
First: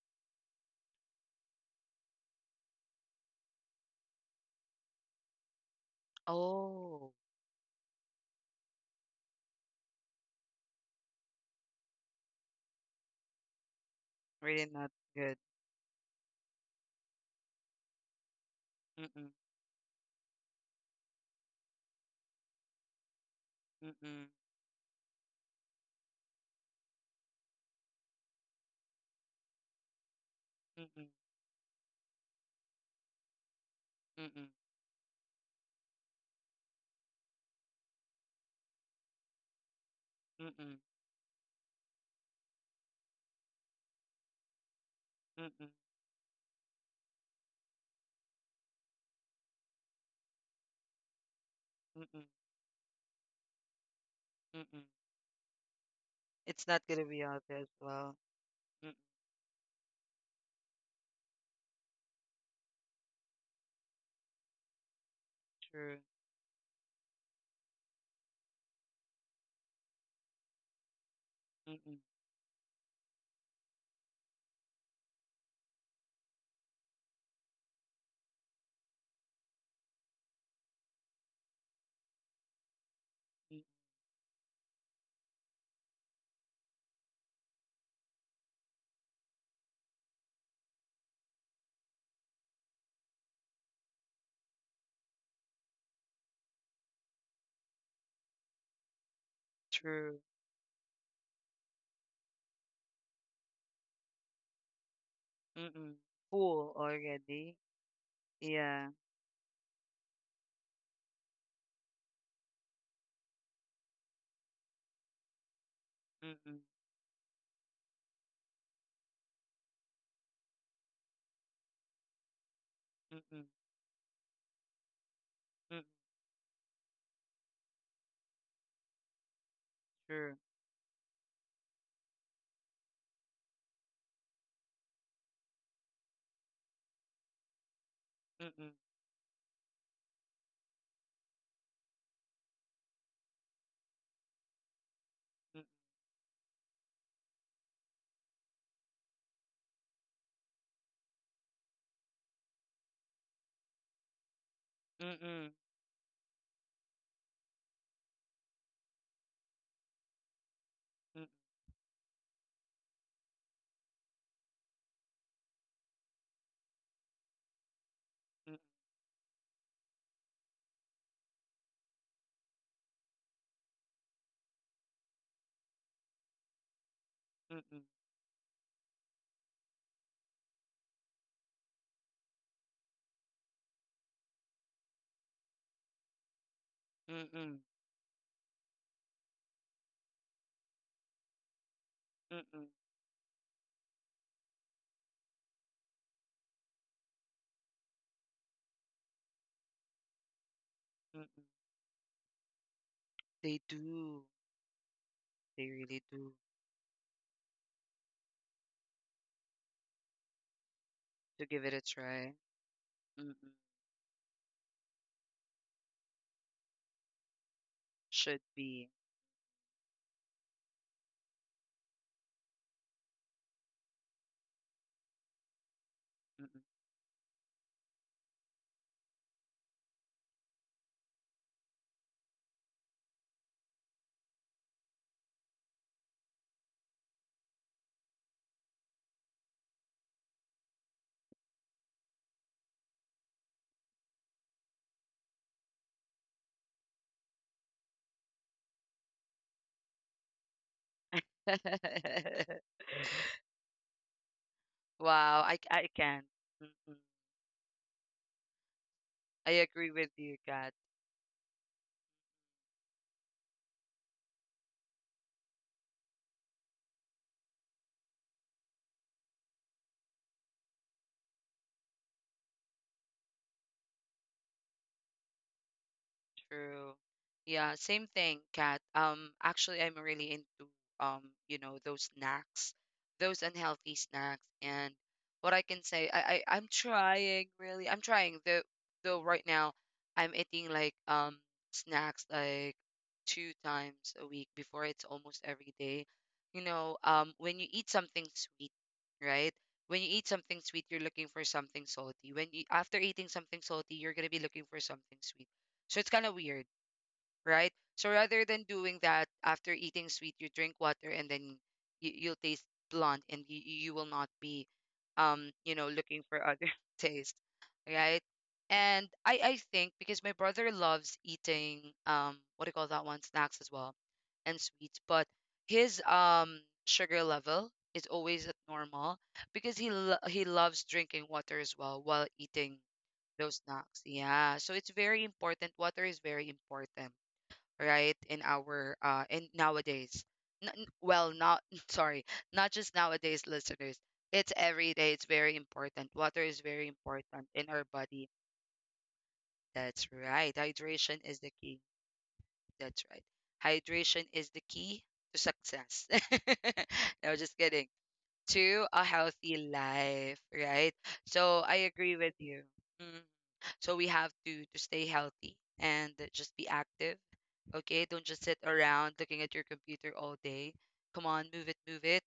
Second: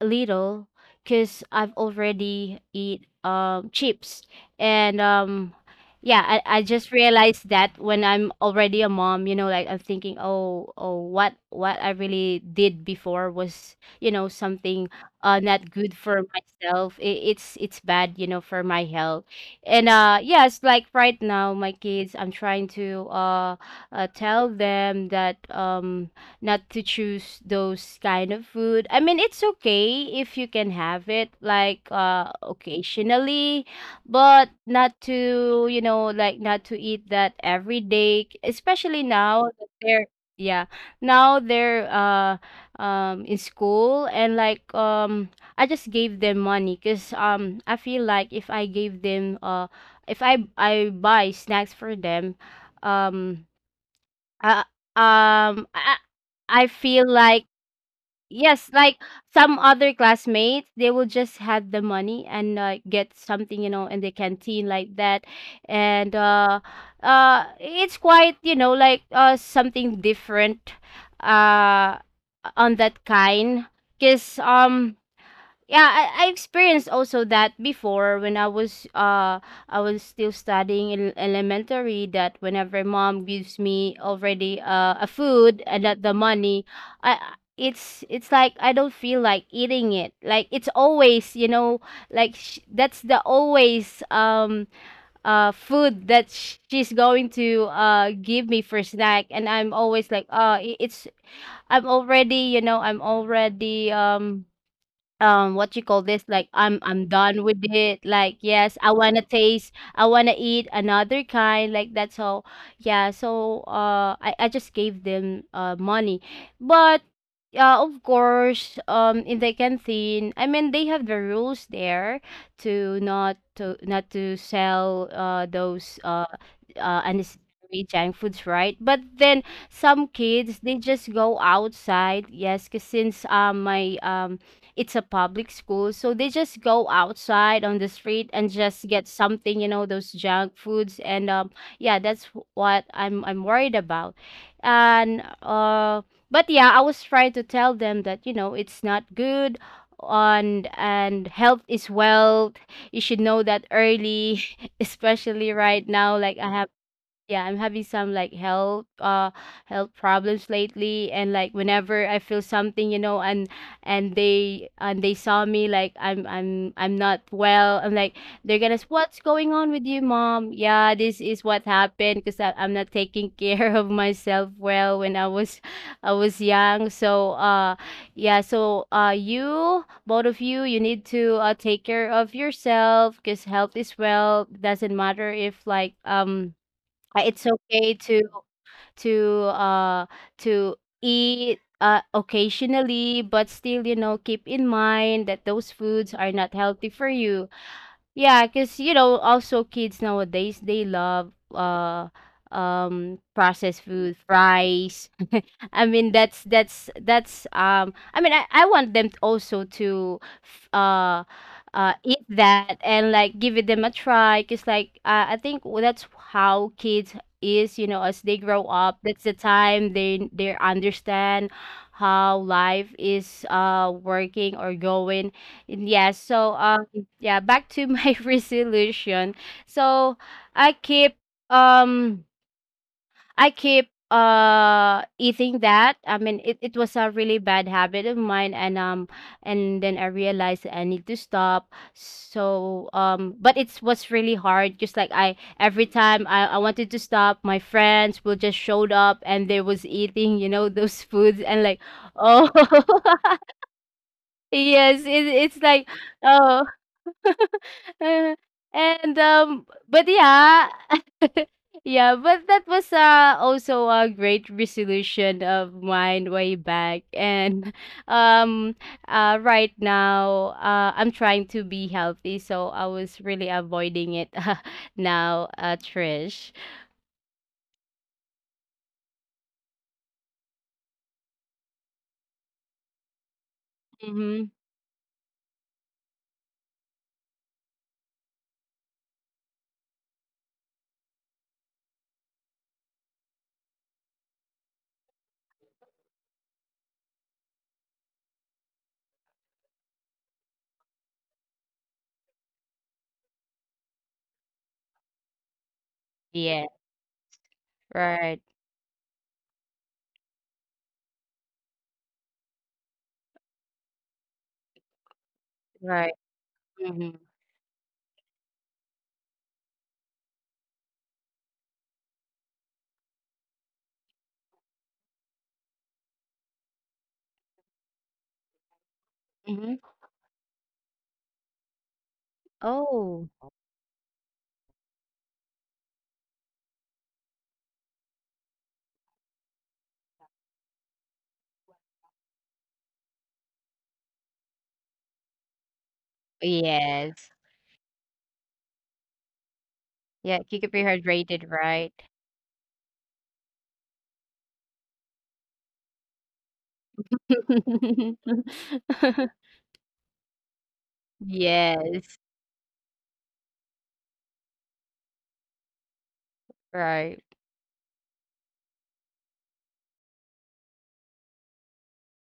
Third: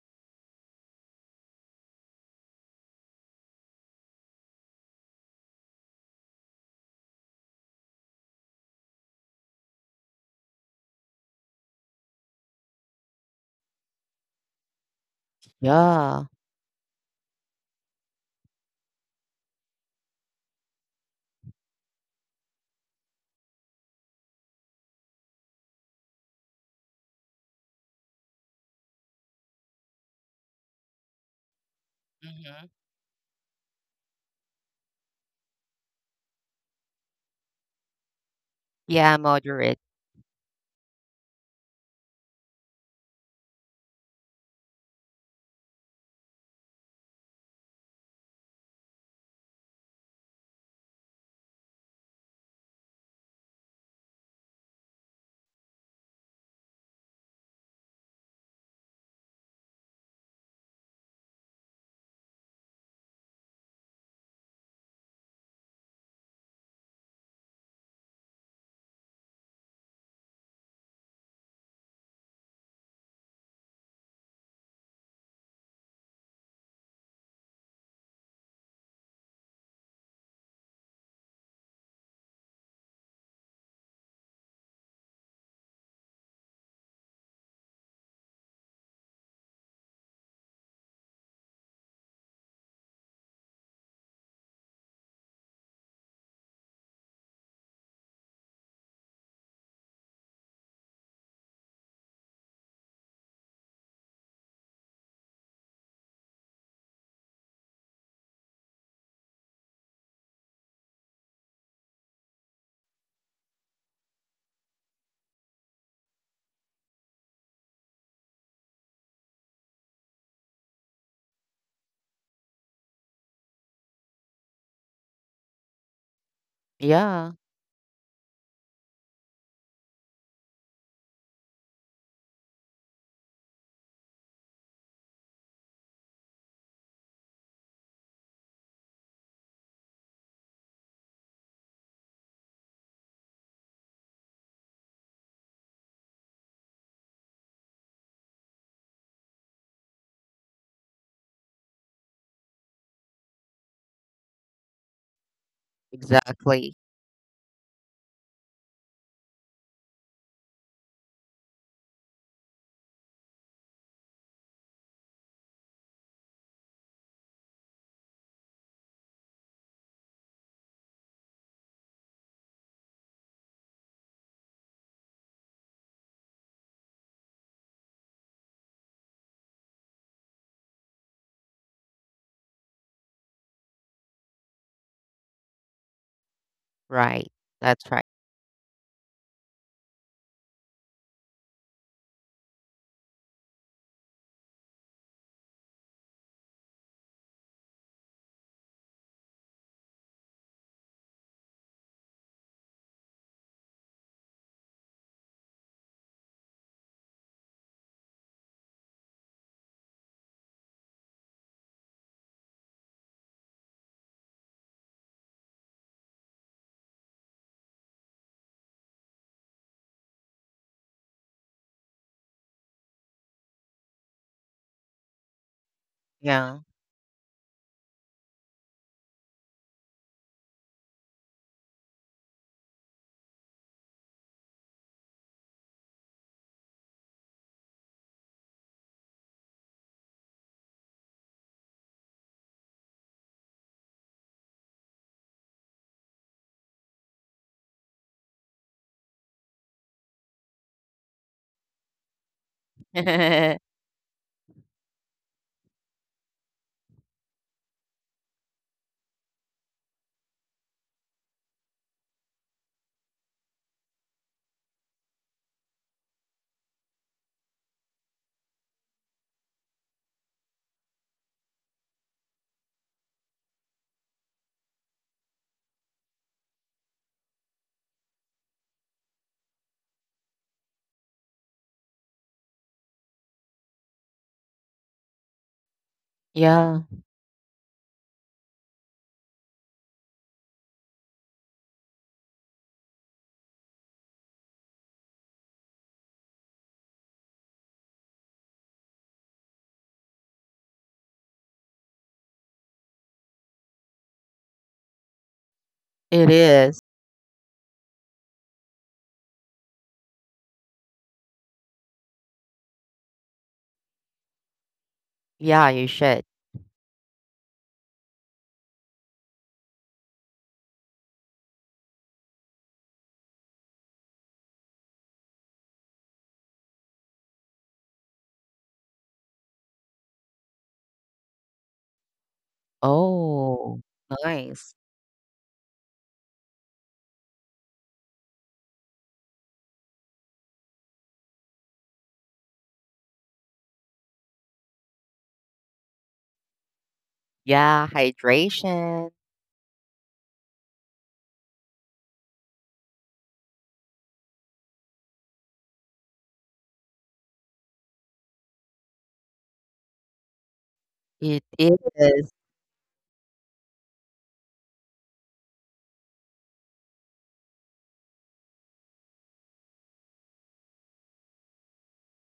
C: little because I've already eat chips. And yeah, I just
A: Oh.
C: realized that when I'm already a mom, you know, like, I'm thinking, oh, oh, what I really did before was, you know,
A: Really
C: something
A: not good.
C: not good for
B: Yeah.
C: myself. It's bad, you know, for my
A: Mm,
C: health.
A: mm,
C: And yes, like, right now my kids, I'm trying to
A: mm, mm,
C: tell them that not to choose those kind of food. I mean, it's okay if you can
A: mm,
C: have it like
B: Hmm.
C: occasionally, but not to, like not to eat that every day, especially
B: Yeah,
C: now that
B: moderate.
C: they're
A: mm,
C: yeah,
A: mm,
C: now they're in school and like I just gave them money because I feel like if I gave them if I buy snacks for them um uh,
A: mm.
C: um I,
A: It's
C: I
A: not gonna
C: feel
A: be out
C: like
A: there as well.
C: yes,
A: Mm,
C: like some other classmates they will just have the money and get something in the canteen like that,
A: true,
C: and it's quite like something different uh
A: mm,
C: on that kind, because yeah, I experienced also that before, when I was still studying in elementary, that whenever mom gives
A: mm,
C: me already a food and not the money, it's like I don't feel like eating it, like it's always like that's the always food that she's going to give me for snack, and I'm always like
A: true,
C: I- it's I'm already what you
A: mm,
C: call this, like i'm
A: full
C: i'm done with
A: already.
C: it, like yes, I
A: Yeah.
C: want to taste, I want to eat another kind, like that's all. Yeah, so I just gave them money,
A: Mm-mm,
C: but of course, in the canteen, I mean, they have the rules there to
A: mm-mm,
C: not to sell
A: mm,
C: those
B: Yeah,
C: unnecessary junk foods, right? But then some
A: true.
C: kids they just go outside. Yes, cause since my it's a public school, so they just go outside on the street and
A: Mm-mm,
C: just get something, those junk foods, and yeah, that's what I'm worried about, and. But yeah, I was trying to tell them that it's not good, on and health is wealth. You should know that early. Especially
A: mm,
C: right now, like I have
B: exactly.
C: yeah, I'm having some, like, health problems lately, and like whenever I feel something, and they saw me, like I'm not well, I'm like they're gonna what's going on with you, mom? Yeah, this is what happened because I'm not taking care of myself well when I was I was young, so yeah, so you both of you you need to take care of yourself, because health is well, doesn't matter if, like,
B: Right.
A: mm-mm,
C: it's
A: mm,
B: That's
C: okay
B: right.
C: to to uh to eat
A: true.
C: occasionally, but still, keep in mind that those foods are not healthy for you. Yeah, because also kids nowadays, they love
A: They
C: processed food,
A: do.
C: fries. I
A: They
C: mean,
A: really
C: that's
A: do.
C: that's that's I mean, I want them also to f- uh
A: To give it
C: uh
A: a
C: eat
A: try.
C: that, and, like, give it
A: Mm-mm.
C: them a try, because, like, I think that's how kids is, as they
A: Should
C: grow up,
A: be.
C: that's the time they understand how life is working or going. And yeah, so
B: Yeah.
A: Mm-mm.
C: yeah, back to my resolution, so I keep um I keep eating that. I mean, it was a really bad habit of mine, and then I realized that I need to stop. So but it was really hard. Just like I every time I wanted to stop, my friends will just showed up and they was eating, those foods, and, like, oh, yes, it's
A: Wow, I
C: like,
A: I can.
C: oh.
A: Mm-mm.
C: Uh, and
A: I
C: but
A: agree with you,
C: yeah.
A: Kat.
C: Yeah, but that was also a great resolution of mine way back, and um right now I'm trying to be healthy, so I was really avoiding it. Now, Trish.
A: True. Yeah, same thing, Kat. Actually, I'm really into um, you know, those snacks, those unhealthy
C: Mm-hmm.
A: snacks, and what I can say, I
B: Yeah,
A: I'm trying really, I'm trying though. Though right now, I'm eating like snacks like two times a week. Before it's almost every day. You know, when you eat something sweet, right? When you eat something sweet, you're looking for something salty. When you after eating something salty, you're gonna be looking for something sweet so it's kind
B: it
A: of
C: Yeah,
A: weird,
B: is.
A: right? So
C: right,
A: rather than doing that after eating sweet, you drink water and then you'll taste blunt and you will not be,
B: Yeah,
A: you know,
B: you
C: right.
A: looking
B: should.
A: for other
C: Mm-hmm.
A: taste, right? And I think because my brother loves eating, what do you call that one? Snacks as well and sweets, but his sugar level is always at normal
C: Mm-hmm.
A: because he loves drinking water as well while eating
C: Oh,
A: those
B: Oh,
A: snacks. Yeah.
B: nice.
A: So it's very important. Water is very important, right? In our in nowadays. Well, not sorry, not just nowadays, listeners. It's every day. It's very important. Water is very
C: Yes.
A: important in
B: Yeah,
A: our body.
B: hydration.
A: That's
C: Yeah, keep
A: right.
C: it
A: Hydration
C: hydrated,
A: is the key.
C: right?
A: That's right. Hydration is the key to success. No, just kidding. To a healthy life, right?
B: It
A: So I
C: Yes,
A: agree
B: is.
A: with you. Mm-hmm. So we have to stay healthy and just be
C: right.
A: active. Okay, don't just sit around looking at your computer all day. Come on, move it, move it.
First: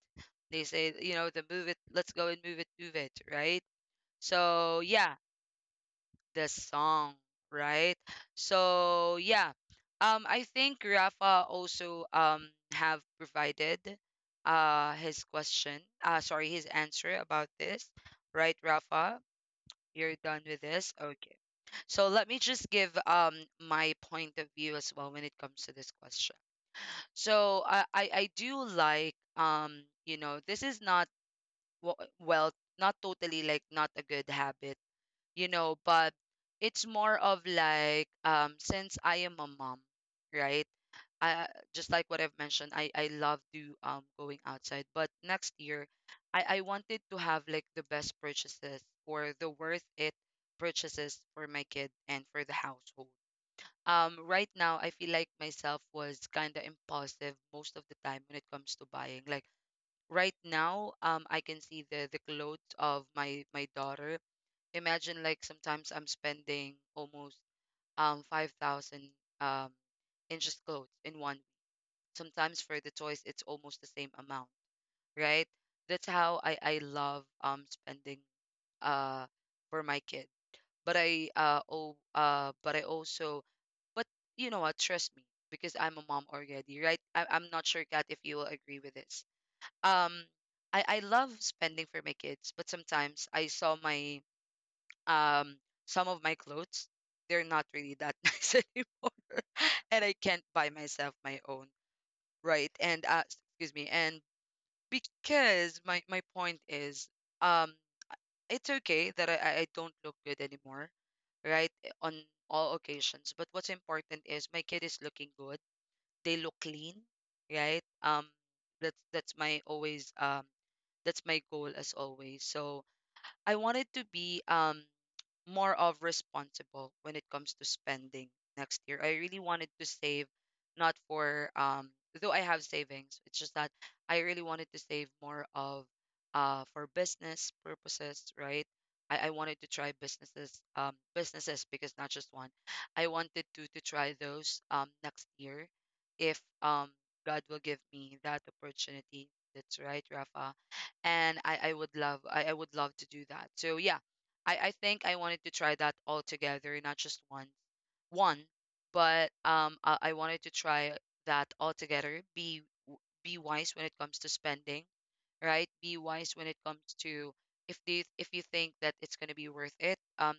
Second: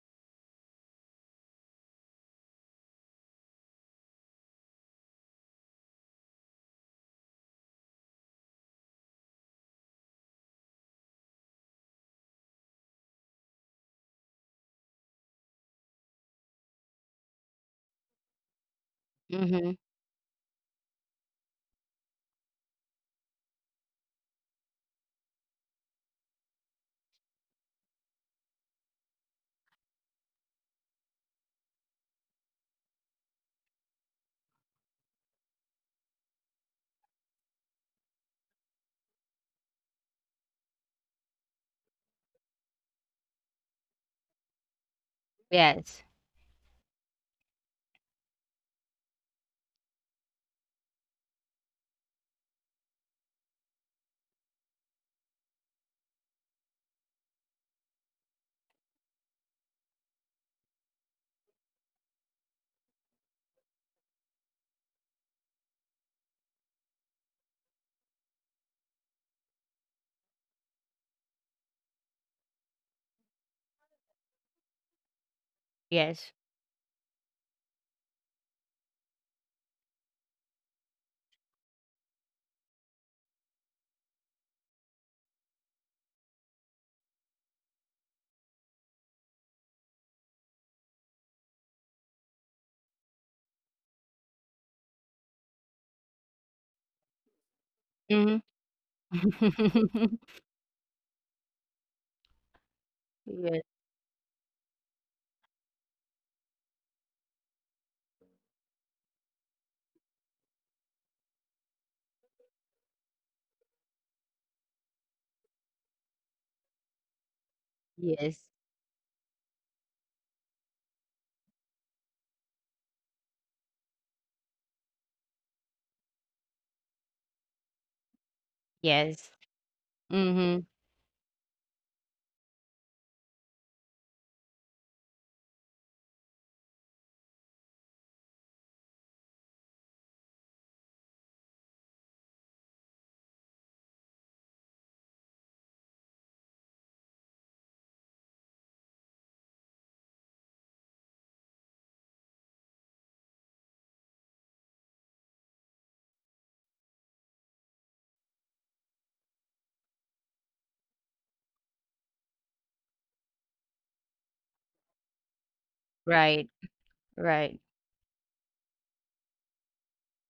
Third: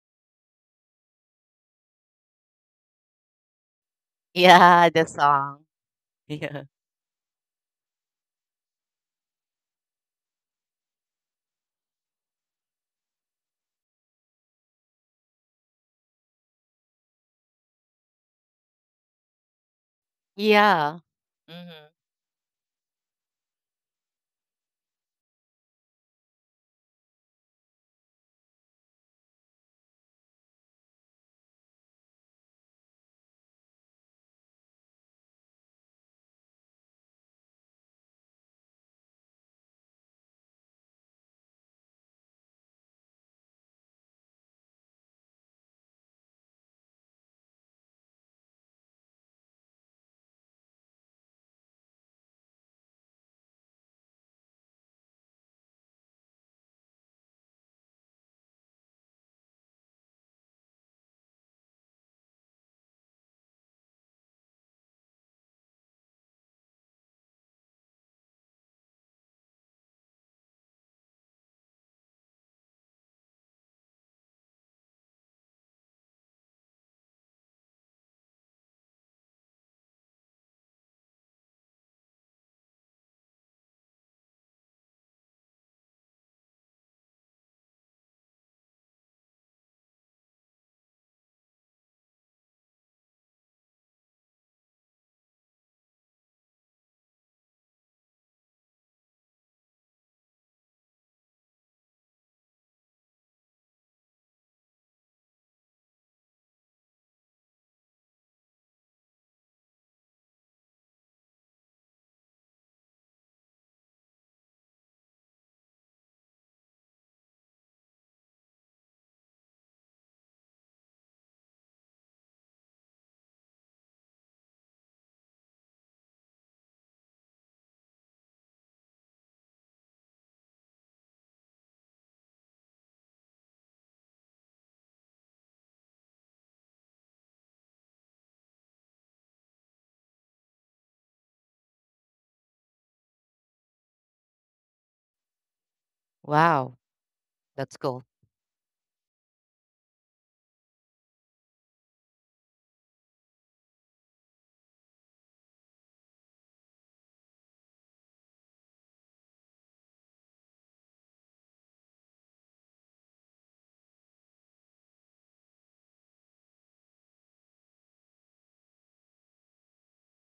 A: They say you know the move it, let's go and move it, move it, right? So
B: Yeah, the
A: yeah,
B: song.
A: the
B: Yeah.
A: song, right? So yeah, I think Rafa also have provided his question sorry his answer about this, right, Rafa?
C: Mhm.
A: You're done with this,
B: Yeah.
A: okay.
B: Mhm.
A: So let me just give my point of view as well when it comes to this question. So I do like you know this is not well not totally like not a good habit you know, but it's more of like since I am a mom, right, I just like what I've mentioned, I love to going outside, but next year
C: Yes.
A: I wanted to have like the best purchases or the worth it purchases for my kid and for the household. Um right now I feel like myself was kind of impulsive most of the time when it comes to buying. Like right now, I can see the clothes of my daughter. Imagine like sometimes I'm spending almost 5,000 um in just clothes in one week. Sometimes for the toys it's almost the same amount, right? That's
C: Yes.
A: how I love spending uh for my kids, but I uh oh but I also but you know what, trust me, because I'm a mom already, right? I'm not sure, Kat, if you will agree with this. Um, I love spending for my kids, but sometimes I saw my um some of my clothes, they're not really that
C: Mhm.
A: nice anymore. And I can't buy myself my own, right? And
C: Yes.
A: excuse me, and because my point is um it's okay that I don't look good anymore, right? Eh, on all occasions. But what's important is my kid is looking good. They look clean, right?
C: Yes.
A: That's my always that's my goal as always. So I wanted to be more of responsible when it comes to spending next year. I
C: Yes.
A: really wanted to save
C: Mhm.
A: not for though I have savings, it's just that I really wanted to save more of for business purposes, right? I wanted to try businesses businesses because not just one. I wanted to try those next year if
B: Wow.
A: God will give
B: That's cool.
A: me that opportunity. That's right, Rafa. And I would love to do that. So yeah, I think I wanted to try that all together, not just one, but um, I wanted to try that all together. Be be wise when it comes to spending, right? Be wise when it
C: Right.
A: comes to
C: Right.
A: if you think that it's gonna be worth it.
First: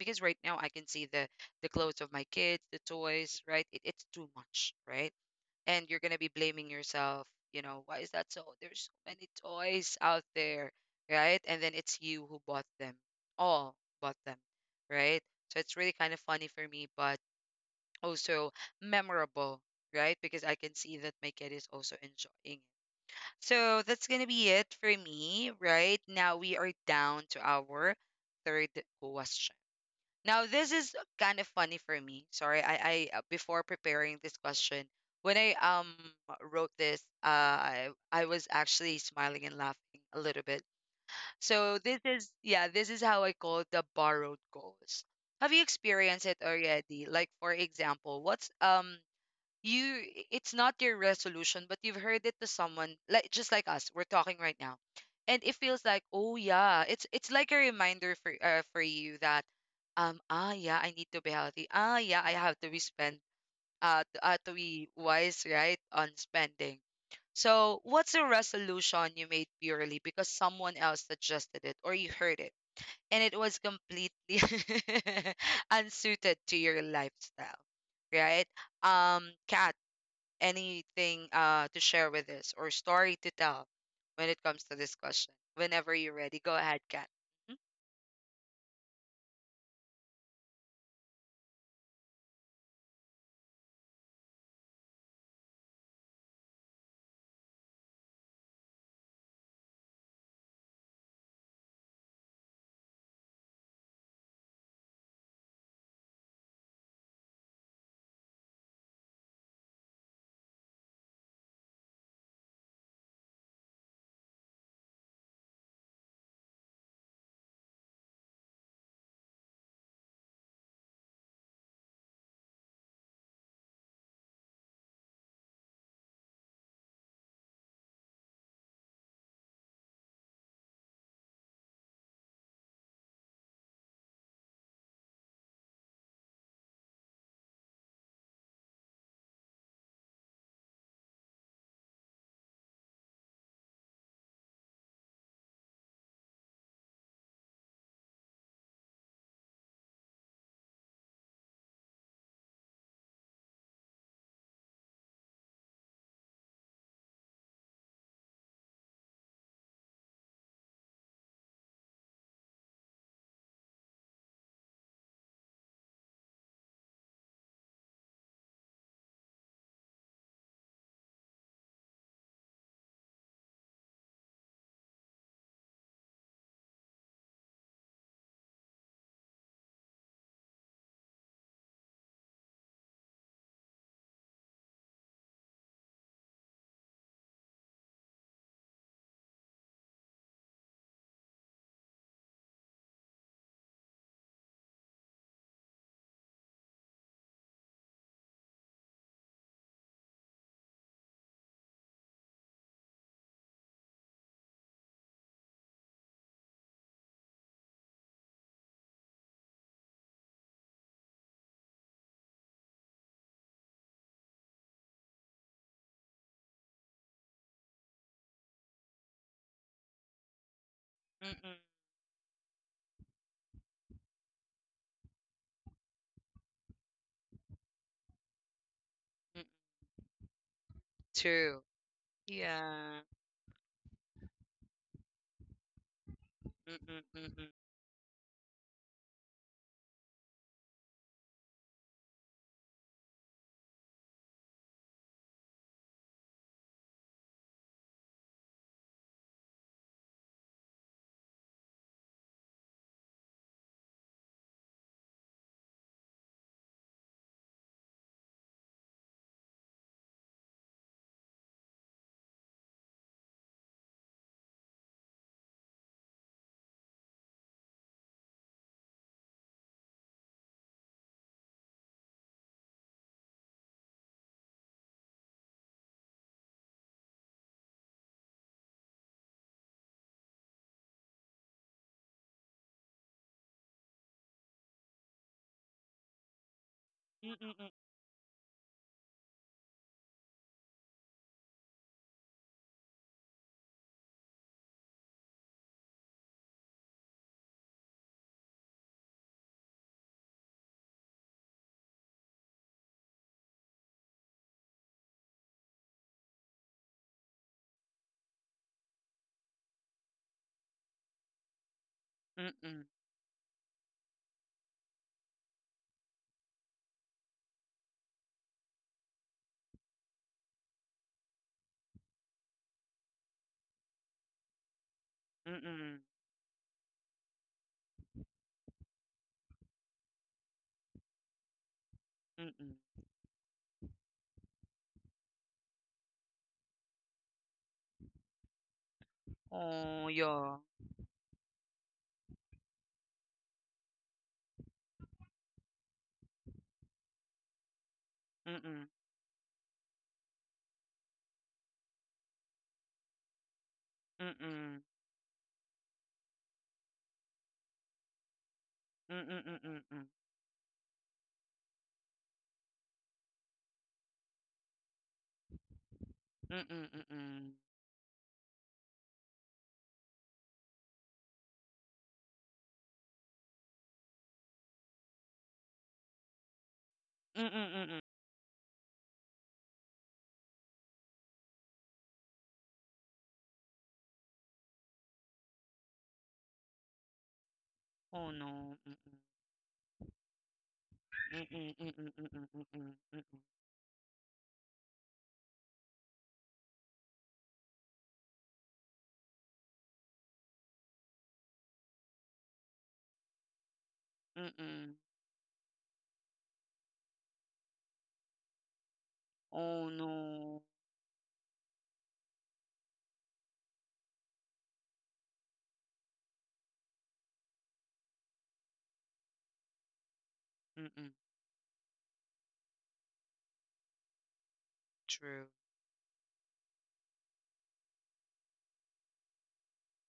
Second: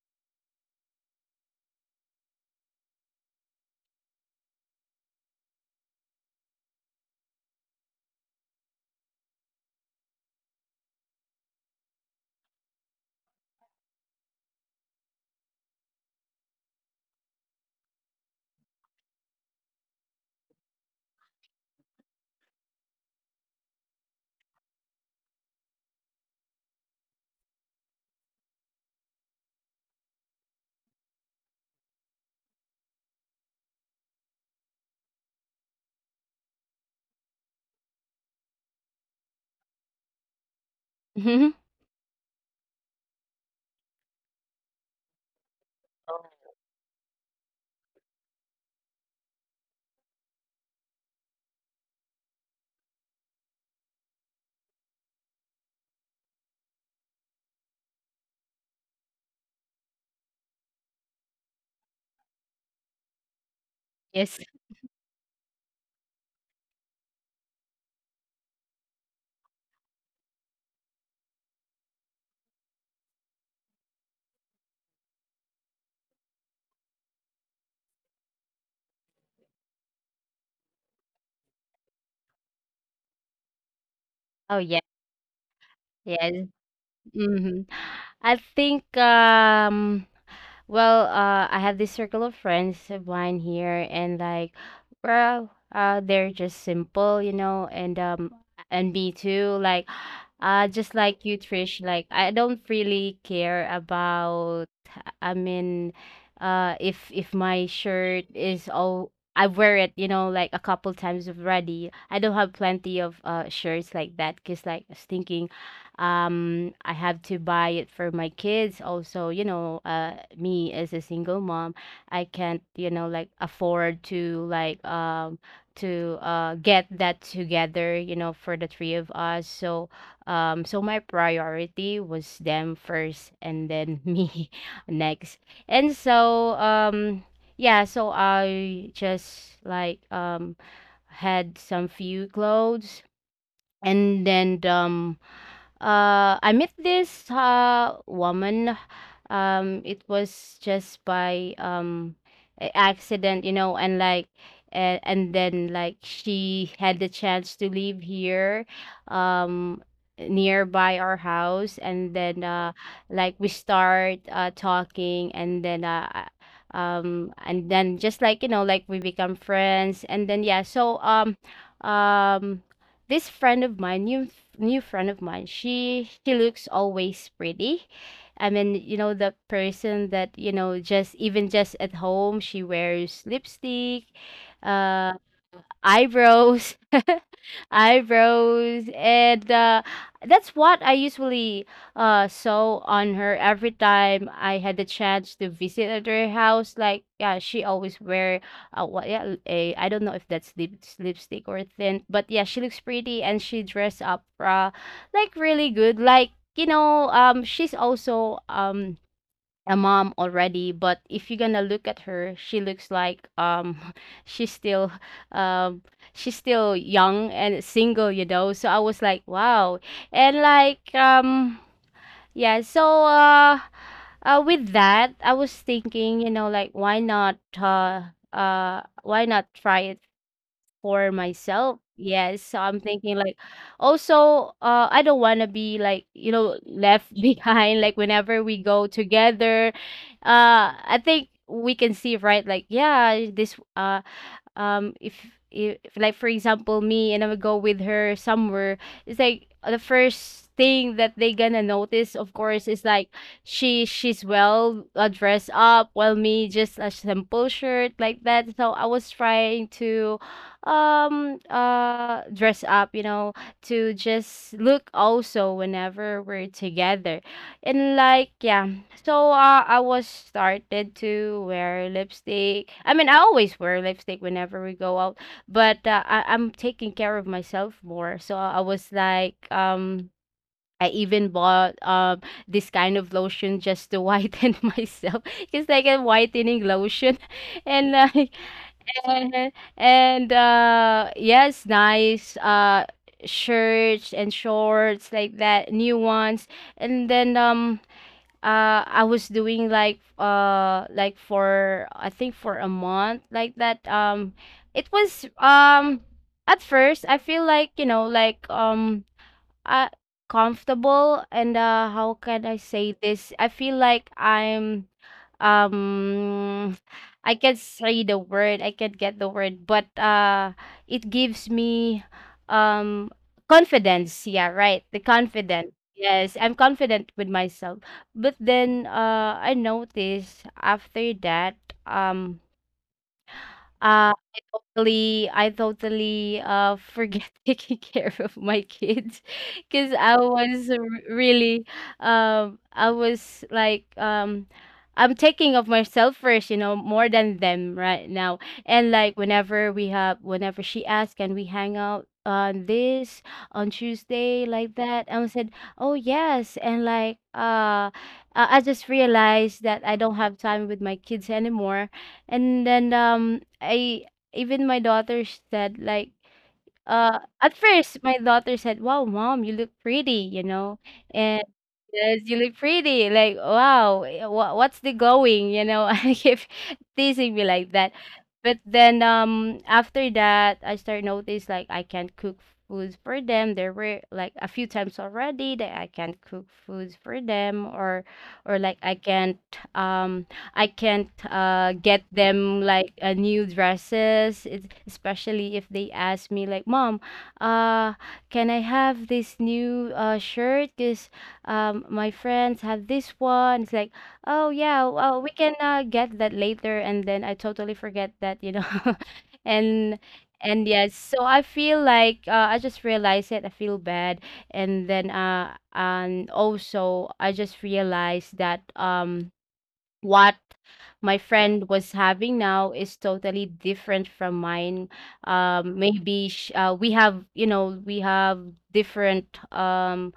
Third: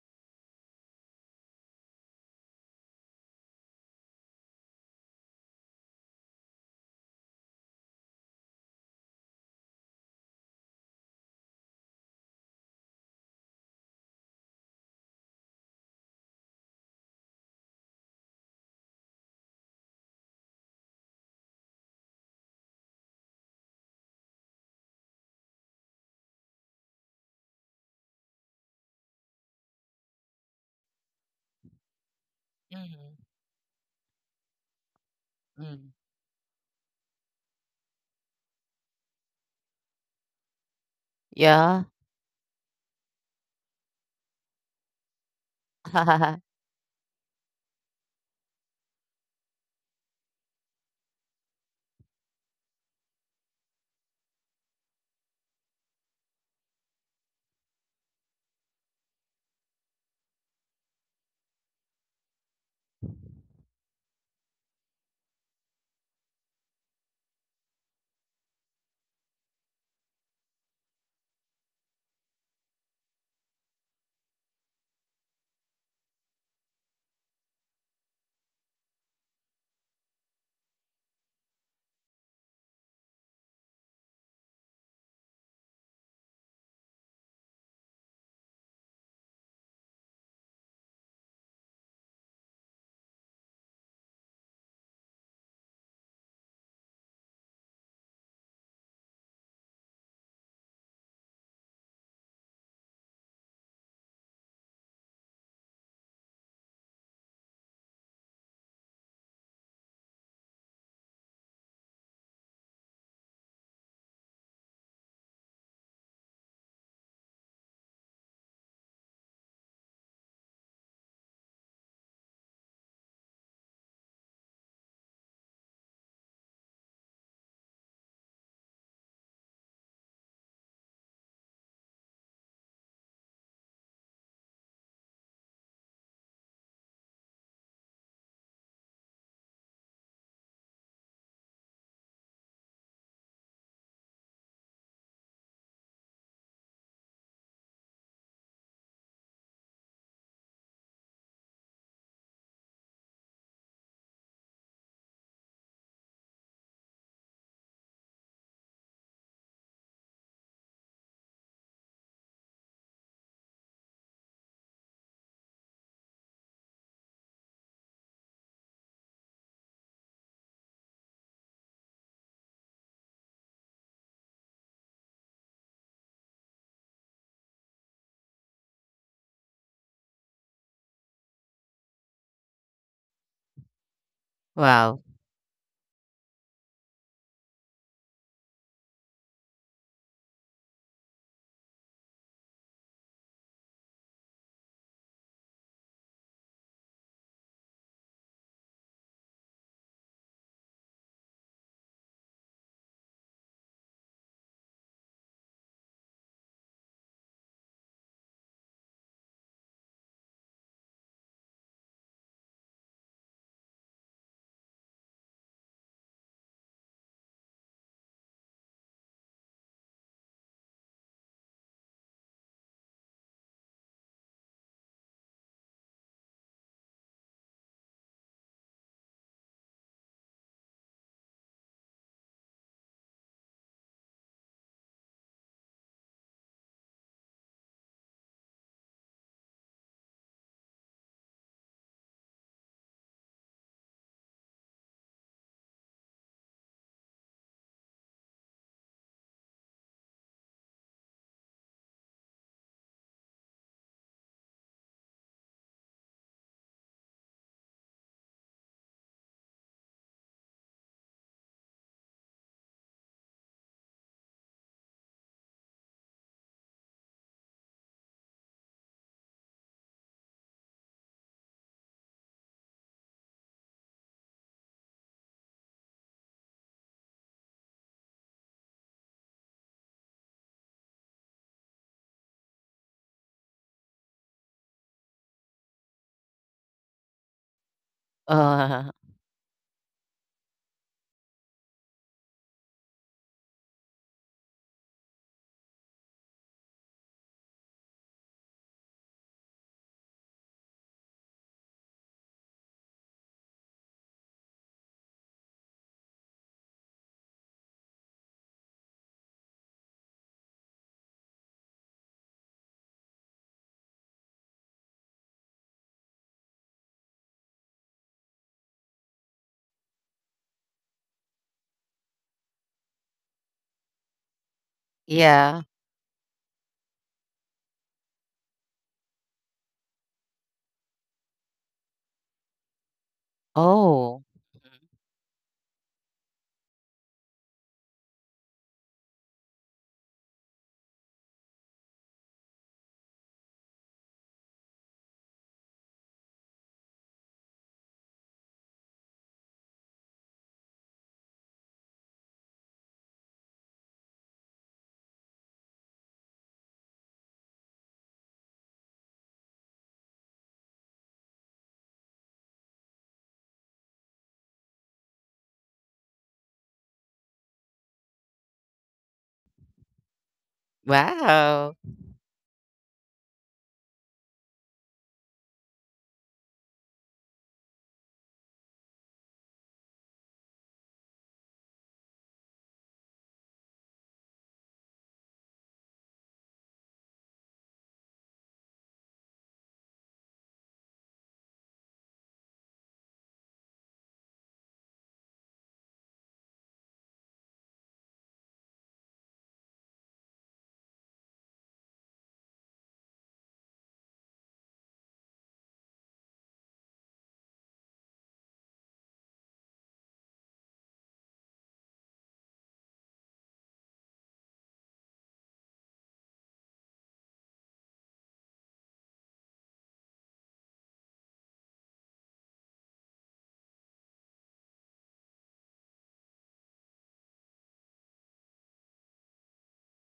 A: Because right now I can see the clothes of my kids, the toys, right? It, it's too much, right? And you're gonna be blaming yourself. You know, why is that so? There's so many toys out there, right? And then it's you who bought them, all bought them, right? So it's really kind of funny for me, but also memorable, right? Because I can see that my kid is also enjoying it. So that's gonna be it for me, right? Now we are down to our third question. Now, this is kind of funny for me. Sorry, I
B: Mhm.
A: before preparing this question, when I
B: Mm.
A: wrote this, I was actually smiling and laughing a little bit.
C: Mhm.
A: So
B: Yeah.
A: this is yeah, this is how I call the borrowed goals. Have you experienced
C: Oh,
A: it already? Like for example, what's you it's not your resolution but you've heard it to someone like just like us we're talking right now, and it feels like oh yeah it's like a reminder for you that ah yeah I need to be healthy, ah yeah I have to be spend
C: yes.
A: to be wise right on spending. So what's a resolution you made purely because someone else suggested it or you heard it and it was completely unsuited to your lifestyle, right? Um Cat, anything to share with this or story to tell when it
C: Oh,
A: comes to
C: yeah.
A: this question? Whenever you're ready,
C: Yes.
A: go ahead, Kat.
C: Mhm. I think well, I have this circle of friends of mine here, and, like, well, they're just simple, and me too. Like, just like you, Trish. Like, I don't really care about. I mean, if my shirt is all, I wear it, like a couple times already. I don't have plenty of shirts, like that, because, like, I was thinking, I have to buy it for my kids also, me as a single mom, I can't, like, afford to, like, to get that together, for the three of us, so so my priority was them first, and then me next. And so yeah, so I just, like, had some few clothes, and then I met this woman. It was just by, accident, and, like, and then, like, she had the chance to live here, um nearby our house, and then like we start talking, and then and then just, like, like we become friends, and then yeah, so um this friend of mine, new friend of mine, she looks always pretty. I mean, the person that, just even just at home, she wears lipstick,
B: Wow.
C: uh, eyebrows. Eyebrows and that's what I usually saw on her every time I had the chance to visit at her house, like, yeah, she always wear, what, yeah, a, I don't know if that's lipstick or thin, but yeah, she looks pretty and she dress up, like really good, like, she's also, a mom already, but if you're gonna look at her, she looks, like, she's still um she's still young and single, so I was like, wow. And, like,
A: Mm, mm,
C: yeah, so with that, I was thinking, like, why not, why
A: mm,
C: not
A: mm,
C: try it for
A: true.
C: myself. Yes, so I'm
A: Yeah.
C: thinking, like, also I don't want to be, like,
A: Mm, mm,
C: left
A: mm, mm.
C: behind, like whenever we go together. I think we can see, right? Like, yeah, this if, like for example me and I would go with her somewhere, it's like, the first thing that they gonna notice, of course, is like, she's well dressed up, while me just a simple shirt, like that. So I was trying to dress up, to just look also whenever we're together. And, like, yeah, so I was started to wear lipstick. I mean, I always wear lipstick whenever we go out, but I'm taking care of myself more. So I was like, I even bought this kind of lotion just to whiten myself. It's like a whitening lotion,
A: Mm, mm,
C: and, like,
B: Uh,
C: and yes, nice shirts and shorts, like that, new ones, and then I was doing, like, like, for I think, for a month, like that. It was, at first, I feel like, uh, comfortable, and how can I
A: mm, mm,
C: say this? I feel like um I can say the word, I can get the word, but it gives me um confidence. Yeah, right. The
A: mm,
B: yeah.
C: confidence.
A: mm,
C: Yes, I'm confident with myself. But then I noticed after that, um
A: mm, mm.
C: uh,
B: Oh,
C: I I totally forget taking care of my kids, cause
A: Oh,
C: I
A: yeah.
C: was r really, I was like, I'm taking of myself first, more than them right now.
A: Mm,
C: And,
A: mm,
C: like, whenever we have whenever she asks, "Can we hang out on
A: mm,
C: Tuesday?" like
A: mm.
C: that, I said, "Oh, yes." And, like, I just
A: Mm, mm,
C: realized
A: mm,
C: that
A: mm,
C: I
A: mm.
C: don't have time with my kids anymore, and then, I even my daughter said, like,
A: Mm, mm, mm, mm.
C: at first my daughter said, "Wow, mom, you look pretty," you know,
B: wow.
C: yes, you look pretty. Like, wow, what's the going? You know, I keep teasing me
A: Mm, mm,
C: like that.
A: mm, mm.
C: But then after that, I start notice like I can't cook foods for them. There were like a few times already that I can't cook foods for them, or
A: Oh,
C: like,
A: no. Mm,
C: um I can't
A: mm,
C: uh
A: mm, mm,
C: get
A: mm, mm, mm,
C: them
A: mm,
C: like a
A: mm, mm,
C: new dresses. It's, especially if they ask me like, "Mom, uh can I have this new shirt? 'Cause my friends have this one it's like
A: mm,
C: Oh
A: mm,
C: yeah,
A: mm.
C: well, we can get that later, and then I totally forget that.
A: Oh,
C: and and
A: no.
C: yes so I feel like I just realized it I feel bad. And then and also I just realized that what
A: Mm, mm.
C: my friend was having now is totally different from mine.
A: True.
C: We have we have different um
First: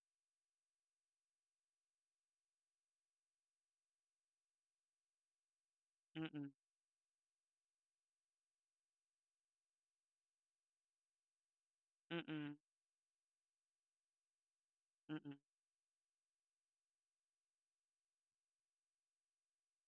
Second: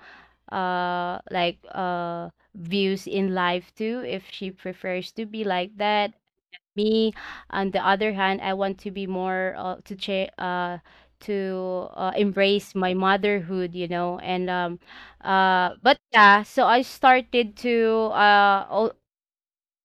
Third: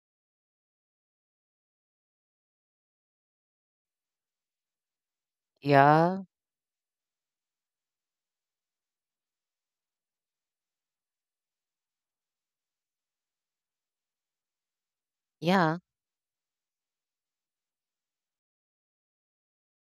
C: uh like views in life too. If she prefers to be like that,
B: Yeah.
A: Mm, mm,
C: me on the other hand, I want to be more to cha- to
A: mm, mm, mm,
C: embrace my motherhood, and
A: mm.
B: Yeah.
C: but yeah, so I started to al-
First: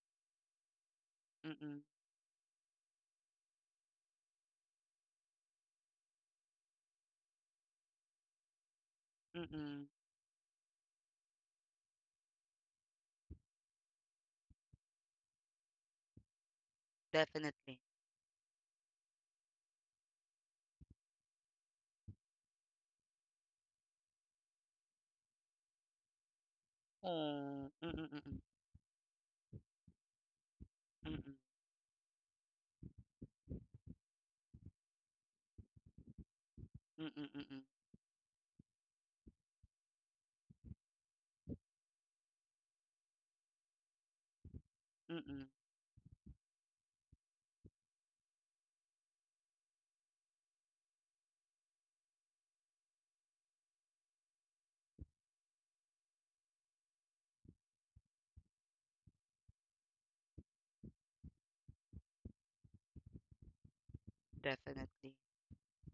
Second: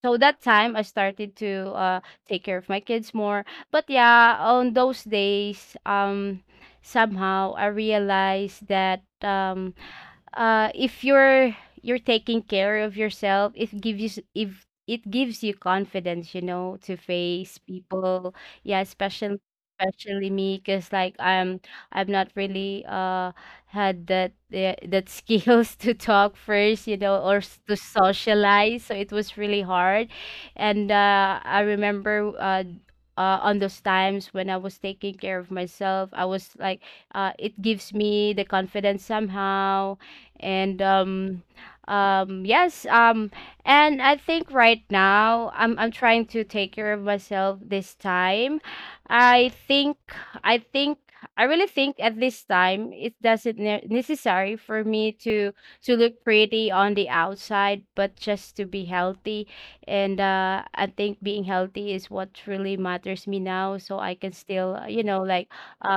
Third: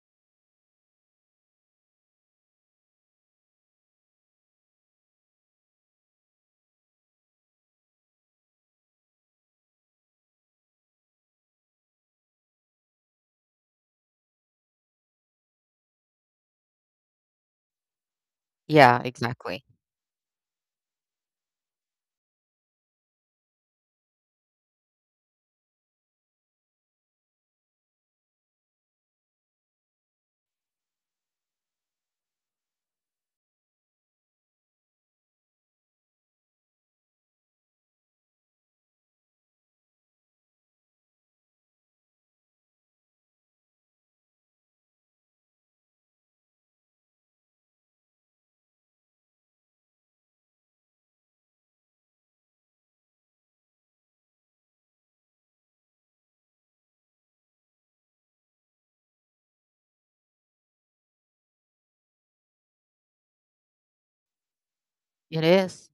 C: so that time I started to
A: Mm,
C: take care of my kids more. But yeah, on those days, somehow I realized that
A: mm,
C: if you're taking care of yourself, it gives you s- if it gives you confidence, to face
A: definitely.
C: people. Yeah,
B: Yeah, exactly.
C: especially me, because like I'm not really had that the that skills to talk first,
A: Oh,
C: to
A: mm, mm, mm,
C: socialize, so it was really hard. And
A: mm,
C: I remember on those times when I was taking care of myself, I was like,
A: mm,
C: it
A: mm,
C: gives me the confidence somehow. And um um yes um and I think right
A: mm, mm,
C: now I'm trying to take care of myself this time. I think I think I really think at this time it doesn't necessary for me to look pretty on the outside, but just to be healthy. And I think being healthy is what really matters me now, so I can still, you
A: definitely.
C: know,
B: It
C: like
B: is.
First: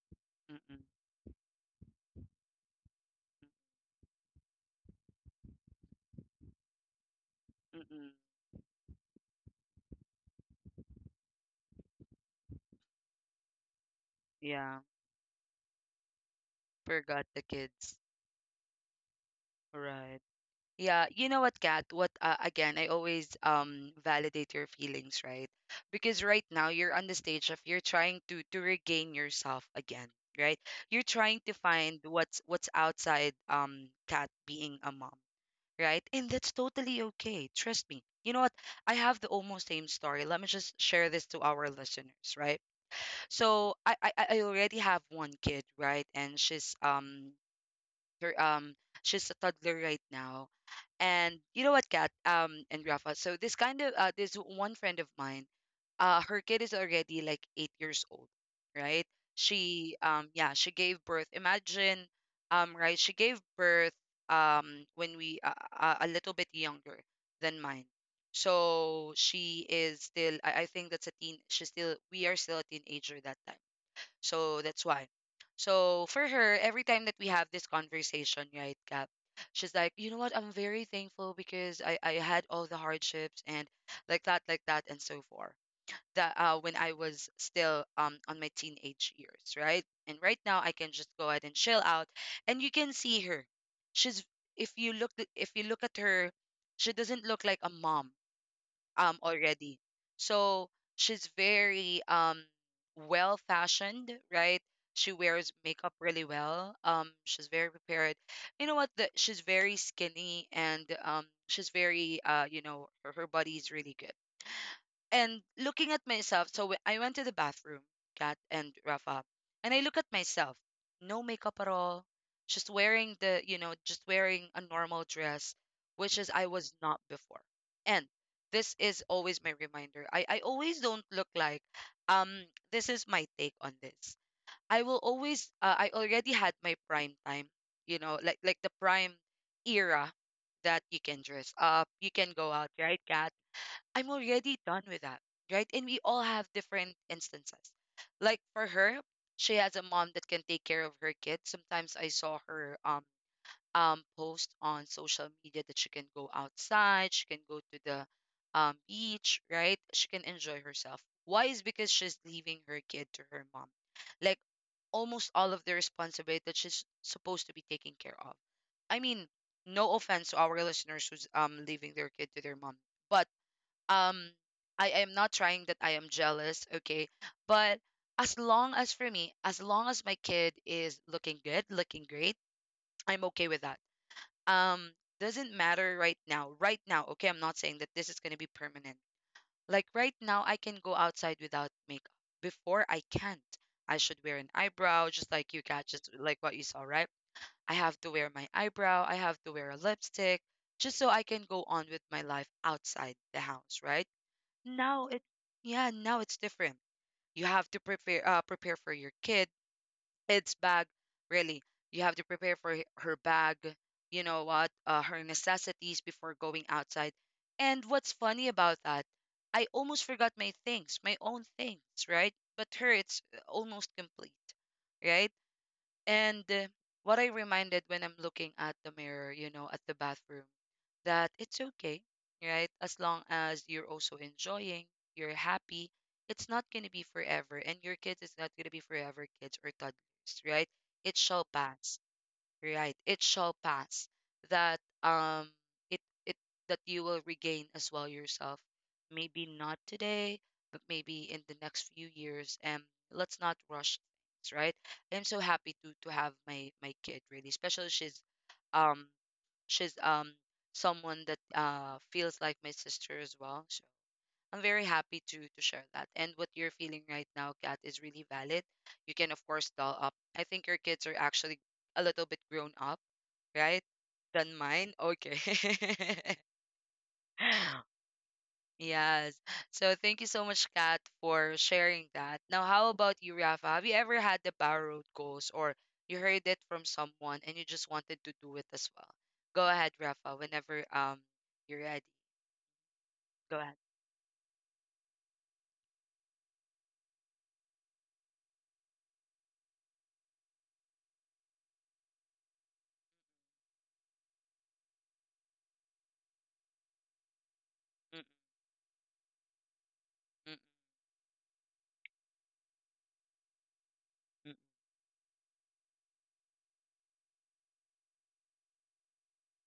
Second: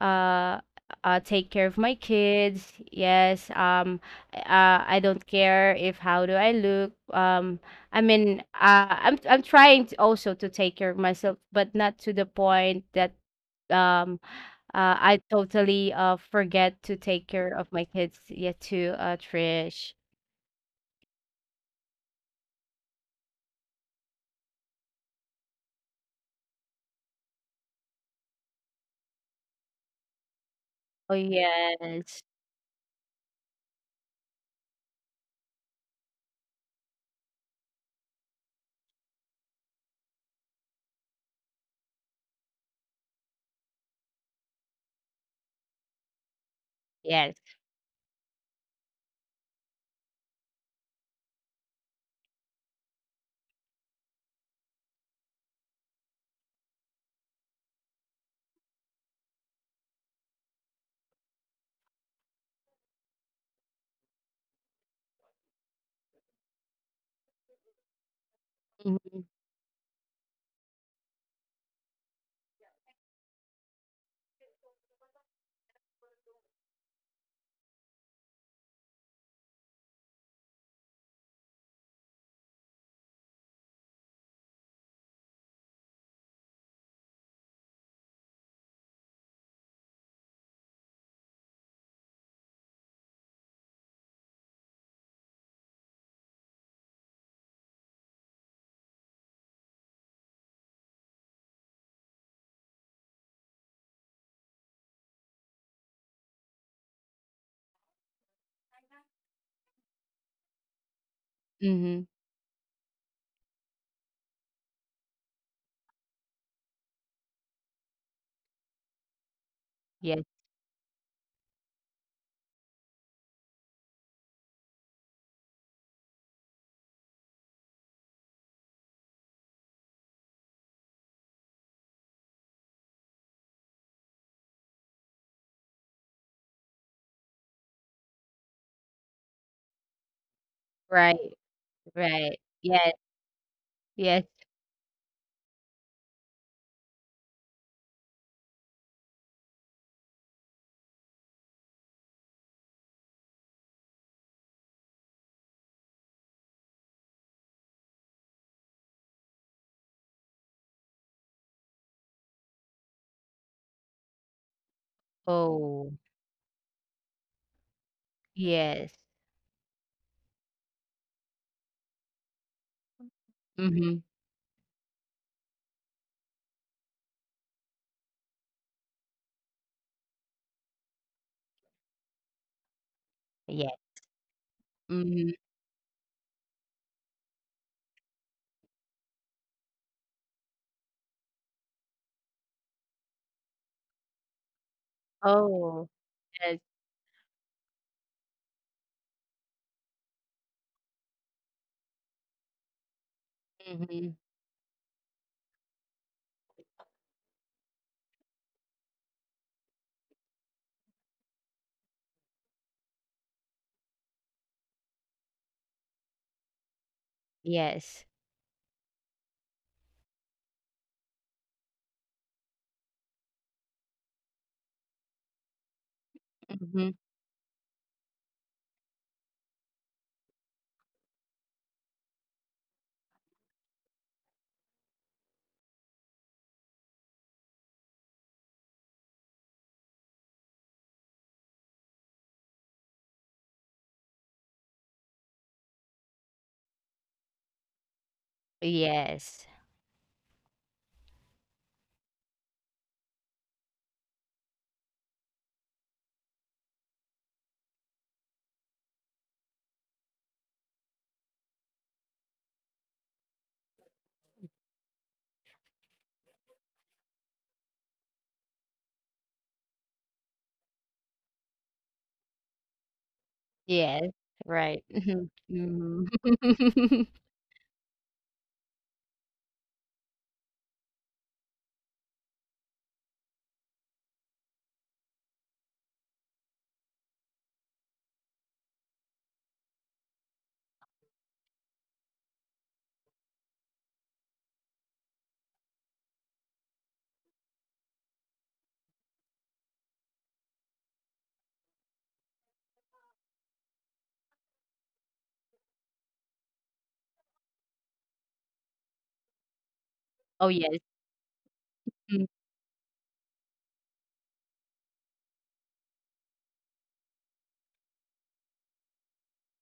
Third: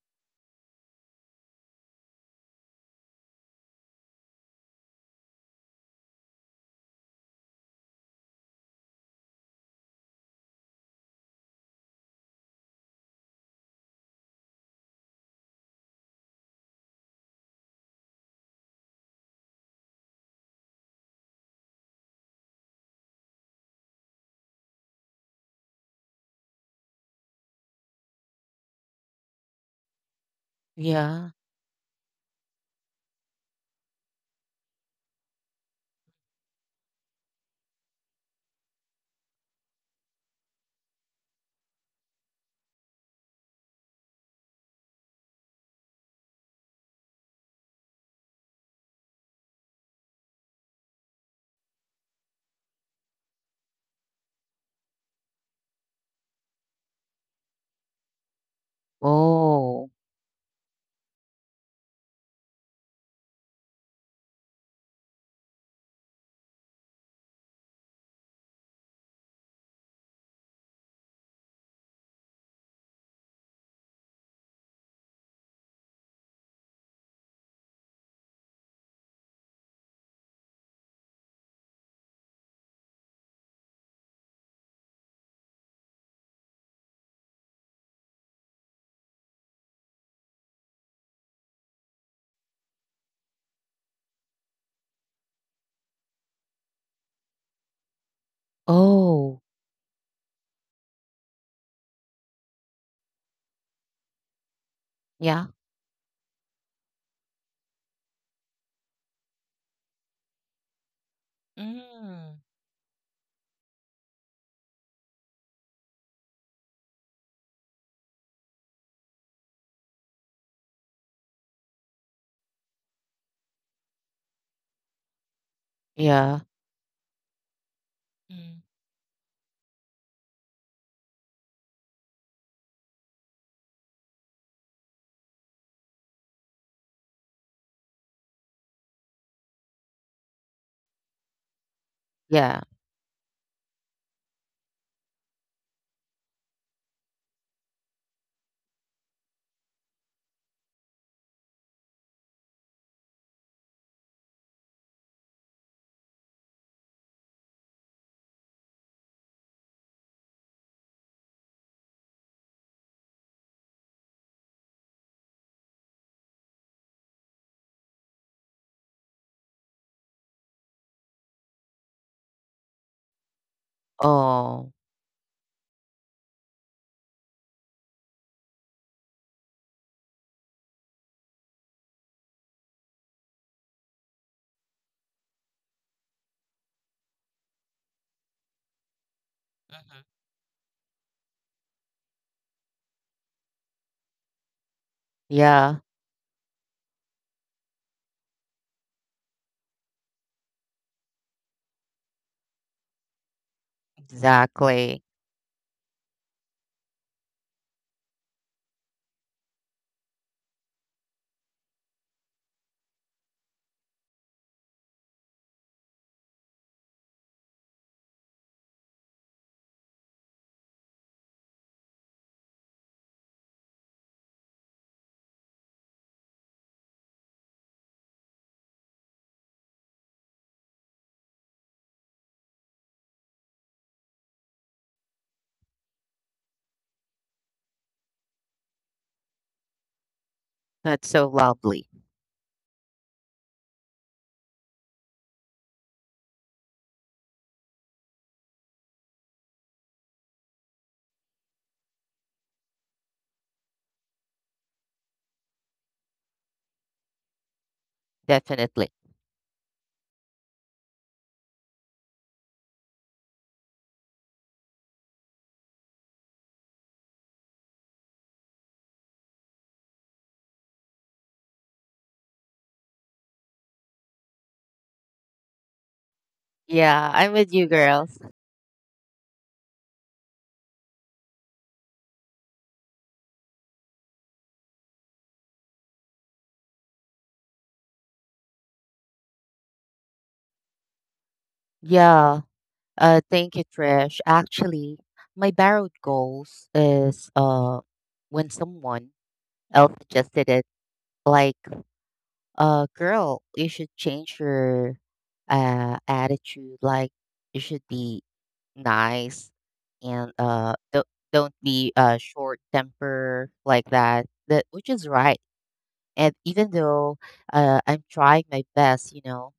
C: uh
A: Mm,
C: take care of my kids. Yes. Um, I don't care if how do I look. um i
A: mm,
C: mean uh I'm trying to also to take care of myself, but not to the point that um
A: yeah,
C: I totally forget to
A: forgot
C: take
A: the
C: care of my
A: kids.
C: kids. Yeah, too, Trish.
A: Right. Yeah, you know what, Kat? What again? I always validate your feelings, right? Because right now you're on the stage of you're trying to regain yourself again, right? You're
C: Oh,
B: Yeah.
A: trying to find
C: yes.
A: what's outside Kat being a mom, right? And that's totally okay. Trust me. You know what? I have the almost same story. Let me just share this to our listeners, right? So I already have one kid, right? And
C: Yes.
A: they're, um she's a toddler right now. And you know what, Kat, and Rafa. So this one friend of mine, her kid is already like 8 years old, right?
B: Oh.
A: She she gave birth. Imagine, right? She gave birth when we a little bit younger than mine. So
C: Mm-hmm,
A: she is still, I think that's a teen. She's still, we are still a teenager that time, so that's why. So for her, every time that we have this conversation, right, Cap, she's like, you know what, I'm very thankful because I had all the hardships and like that, and so forth. That When I was still on my teenage years, right? And right now I can just go ahead and chill out. And you can see her. She's if you look th- If you look at her, she doesn't look like a mom
B: Oh.
A: already. So she's very well fashioned, right? She wears
B: Yeah.
A: makeup really well. She's very prepared. You know what? She's very skinny and she's
C: mm-hmm.
A: very
B: Mm.
A: you know, her body is really good, and looking at myself. So when I went to the bathroom, Kat and Rafa, and I look at
C: Yes,
A: myself, no makeup at all, just wearing you know, just wearing a normal dress, which is I
B: Yeah.
A: was not before. And
B: Mm.
A: this is always my reminder. I always don't look like, um, this is my take on this. I will always, I already had my prime time, you know, like the prime era that you can
C: right.
A: dress up, you can
C: Right.
A: go
B: Yeah.
A: out,
C: Yes.
A: right, Kat? I'm
C: Yes.
A: already done with that, right? And we all have different instances. Like for her, she has a mom that can take care of her kids. Sometimes I saw her post on social media that she can go outside, she can go to the beach, right? She can enjoy herself. Why is because she's leaving her kid to her mom. Like almost all of the
C: Oh,
A: responsibility that she's supposed to be taking care of. I
C: yes.
A: mean, no offense to our listeners who's leaving their kid to their mom, but
C: Mm-hmm.
A: um
B: Oh.
A: I am not trying that I am jealous, okay? But as long as for me, as long as my kid is looking good, looking great, I'm okay with that. Um
C: Mhm.
A: doesn't matter right now. Right now, okay, I'm not saying that this is going to be permanent. Like
B: Mhm.
A: right now I can go outside without makeup. Before I can't. I should wear an eyebrow just like you got,
B: Yeah.
C: Oh.
A: just like what you
C: Yes.
A: saw, right? I have to wear my eyebrow, I have to wear a lipstick just so I can go on with my life outside the house, right?
C: Mhm.
A: Now
B: Exactly.
A: it Yeah, now it's different. You have to prepare prepare for your kid, kid's bag, really. You have to prepare for her bag, you know what, her necessities before going outside. And
C: Yes.
A: what's funny about that, I almost forgot my things, my own things, right? But her, it's almost complete, right? And
C: Mhm.
A: what I reminded when I'm looking at the mirror, you know, at the bathroom, that it's okay, right? As long as you're also enjoying, you're happy, it's not going to be forever. And your kids is not going to be forever kids or toddlers, right?
B: That's
A: It
B: so
A: shall
B: lovely.
A: pass, right, it shall pass that it it that you will regain as well yourself, maybe
C: Yes.
A: not today, but maybe in the next few years. And let's not rush things, right? I'm so happy to have my kid, really, especially
B: Definitely.
A: um she's someone that feels like my sister as well. So I'm very happy to share that. And what you're feeling right now, Kat, is really valid. You can of course doll up. I think your kids are actually a little bit grown up, right?
C: Yes.
A: Than
C: Right.
A: mine?
C: Mhm.
A: Okay.
C: Mhm.
B: Yeah. I'm with you, girls.
A: Yes. So thank you so much, Kat, for sharing that. Now, how about you, Rafa? Have you ever had the power road goals or you heard it from someone and you just wanted to do it as well? Go ahead, Rafa, whenever you're ready.
B: Yeah.
A: Go
B: Thank you,
A: ahead.
B: Trish. Actually, my borrowed goals is, when someone else suggested it, like, girl, you should change your attitude. Like, you should
A: Mm,
B: be nice, and
C: Oh,
A: mm,
C: yes.
B: don't be
C: Mm.
B: short temper like that, which is right. And even though I'm trying my best, you know,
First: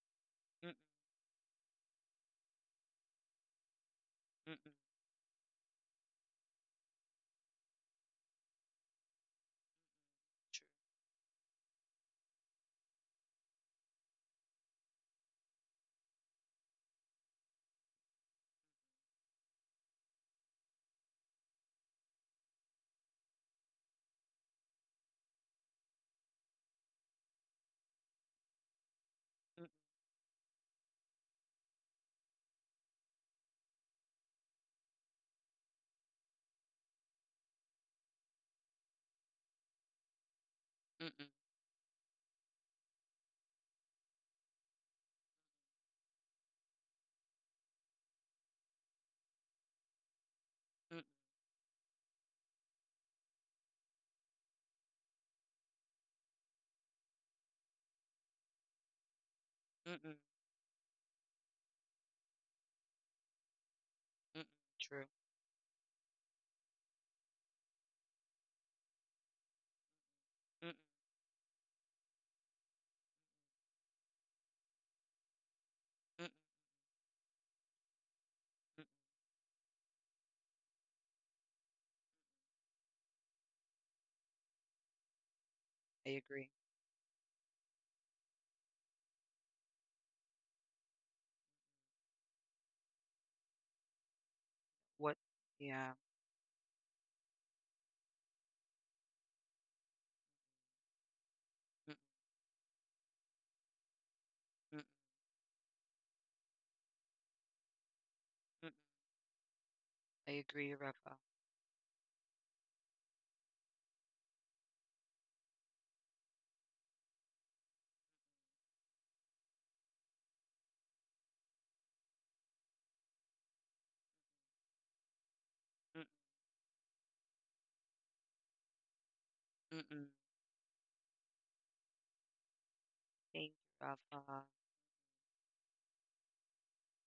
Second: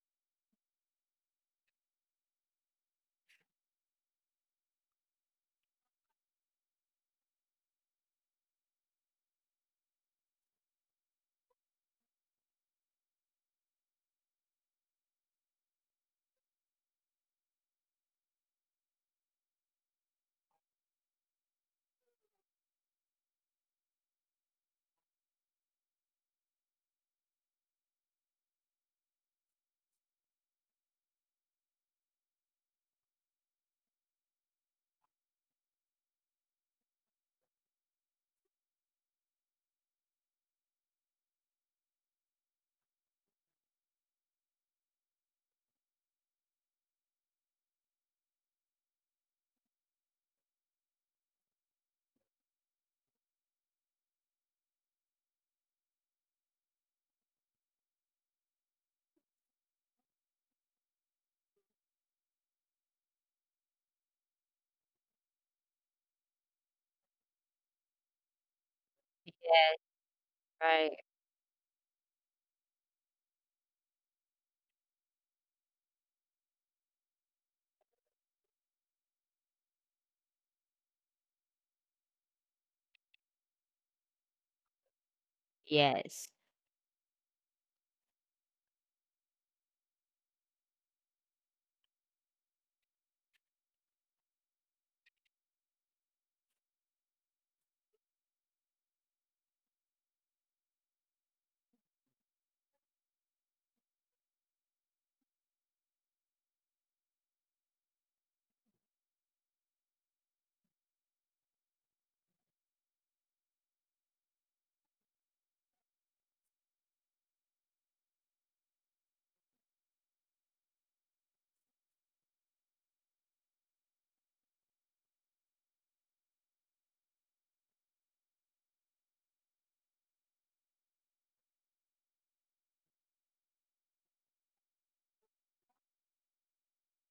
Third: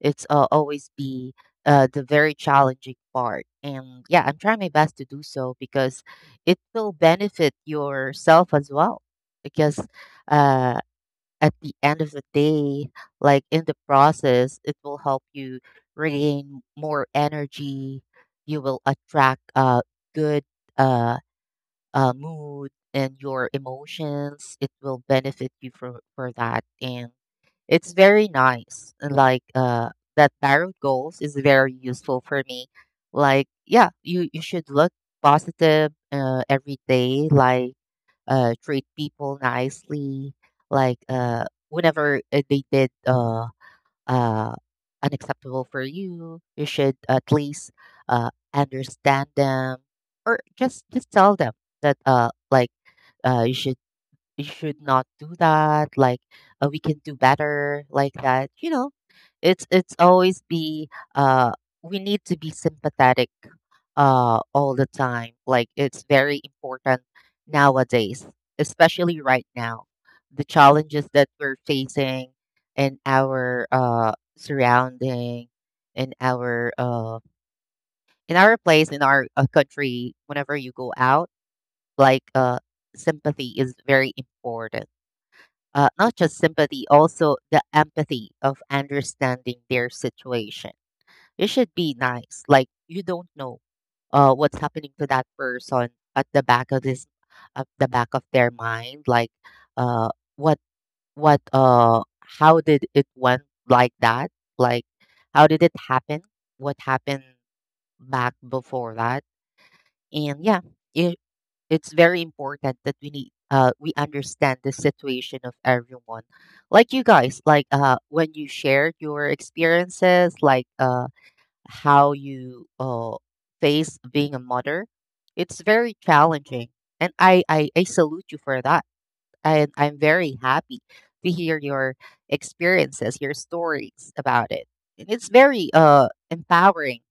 B: it's
A: mm,
B: always be the very challenging part. And yeah, I'm trying my
A: mm,
B: best to do so, because it will benefit yourself as well. Because uh, at the end of the day, like in the process, it will help you regain more energy. You will attract good uh, mood and your emotions. It will benefit you for that. And it's very nice. And Like that tarot goals is very useful for me. Like yeah, you should look positive every day. Like treat people nicely. Like
A: mm,
B: whenever they did uh unacceptable for you, you should at least understand them, or just tell them that like uh you should you should not do that, like we can do better like that, you know, it's
A: mm, mm,
B: always be uh we need to be sympathetic all the
A: True.
B: time. Like it's very important nowadays, especially right now, the
A: Mm, mm,
C: Right.
B: challenges that we're facing in our surrounding,
A: mm, mm, mm, mm, mm,
B: in
A: True. Mm, mm, mm,
B: our
A: mm, mm.
B: place, in our country, whenever you go out. Like sympathy is very important.
A: I
B: Not
C: Yes.
B: just
A: agree.
B: sympathy, also the empathy of understanding their situation. You should be nice. Like you don't know what's happening to
A: What?
B: that person
A: Yeah.
B: at the back of at the back of their mind. Like uh, what,
A: Mm,
B: how did it went like that? Like
A: mm,
B: how did it happen? What happened back
A: mm, mm.
B: before that?
A: I
B: And yeah,
A: agree,
B: it,
A: Rafa.
B: it's very important that we need we understand the situation of everyone. Like you guys, like when you shared your experiences, like how you face being a mother, it's very
A: Mm,
B: challenging. And I salute you for that. And
A: mm,
B: I'm
A: mm.
B: very happy to hear your experiences, your
A: Thank you,
B: stories
A: Rafa.
B: about it. And it's very empowering.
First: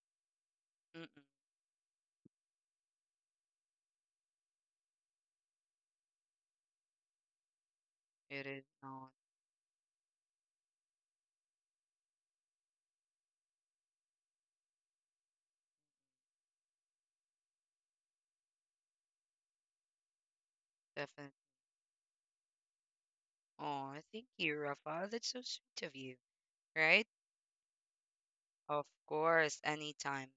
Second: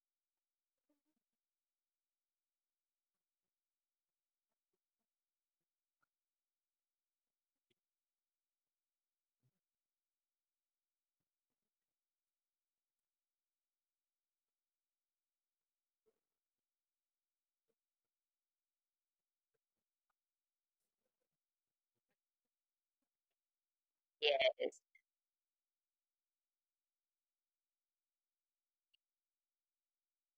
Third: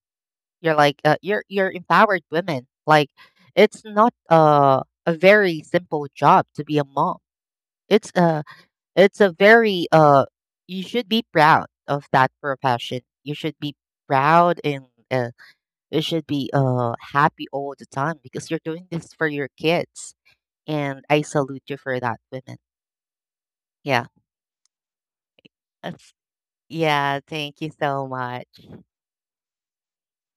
B: You're Like
A: Mm-mm,
B: you're empowered women. Like it's not a very simple job to be a mom. It's
A: it
B: a
A: is not.
B: it's a very you should be proud of that profession. You should be proud and uh, you should be happy all the time, because you're doing this for your kids. And I
A: Definitely.
B: salute you for that, women.
A: Oh,
B: Yeah.
A: thank you,
C: Yes.
A: Rafa. That's so sweet of
B: That's,
A: you, right?
B: yeah. Thank you so much.
A: Of course, anytime.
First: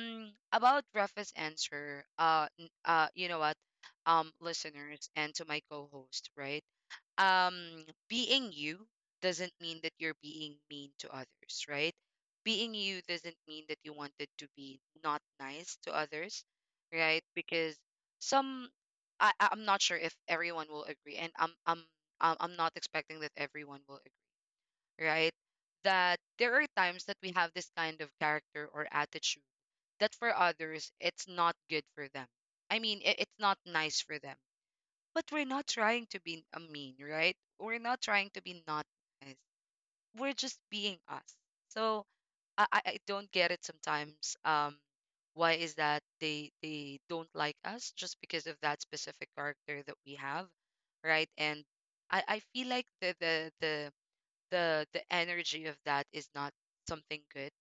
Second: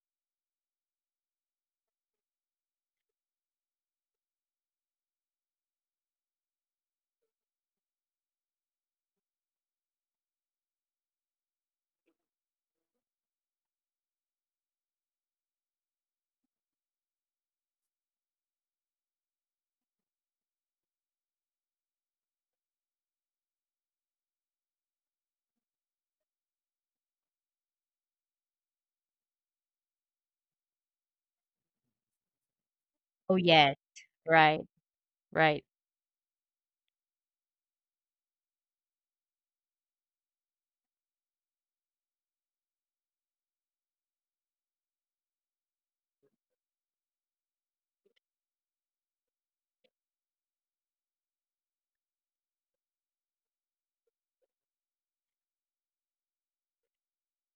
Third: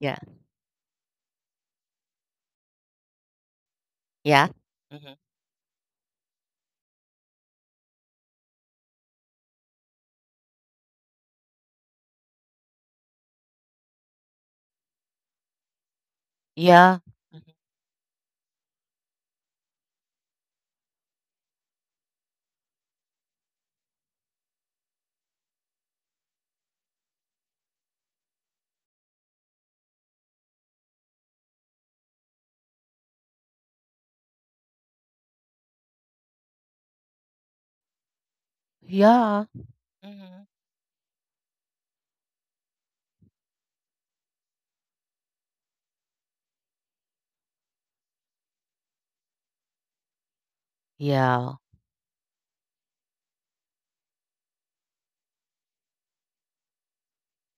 B: Yeah.
A: About Rafa's answer, you know what,
B: Yeah.
A: listeners
B: Hmm.
A: and to my co-host, right? Being you doesn't mean that you're being mean to others, right? Being you doesn't mean that you wanted to be not nice to others,
B: Yeah.
A: right?
B: Hmm.
A: Because some, I'm not sure if everyone will agree, and I'm not expecting that everyone will, right? That there are times that we have this kind of character or attitude that for others, it's not good for them. I mean, it's
C: Oh,
A: not
C: yes.
A: nice for them.
C: Right.
A: But we're not
C: Right.
A: trying to be a mean, right? We're not trying to be not nice.
B: Yeah.
A: We're
B: Hmm.
A: just being us. So I I don't get it sometimes. Why is that they don't like us just because of that specific character that we have, right?
B: Yeah.
A: And I feel like the energy of that is not something good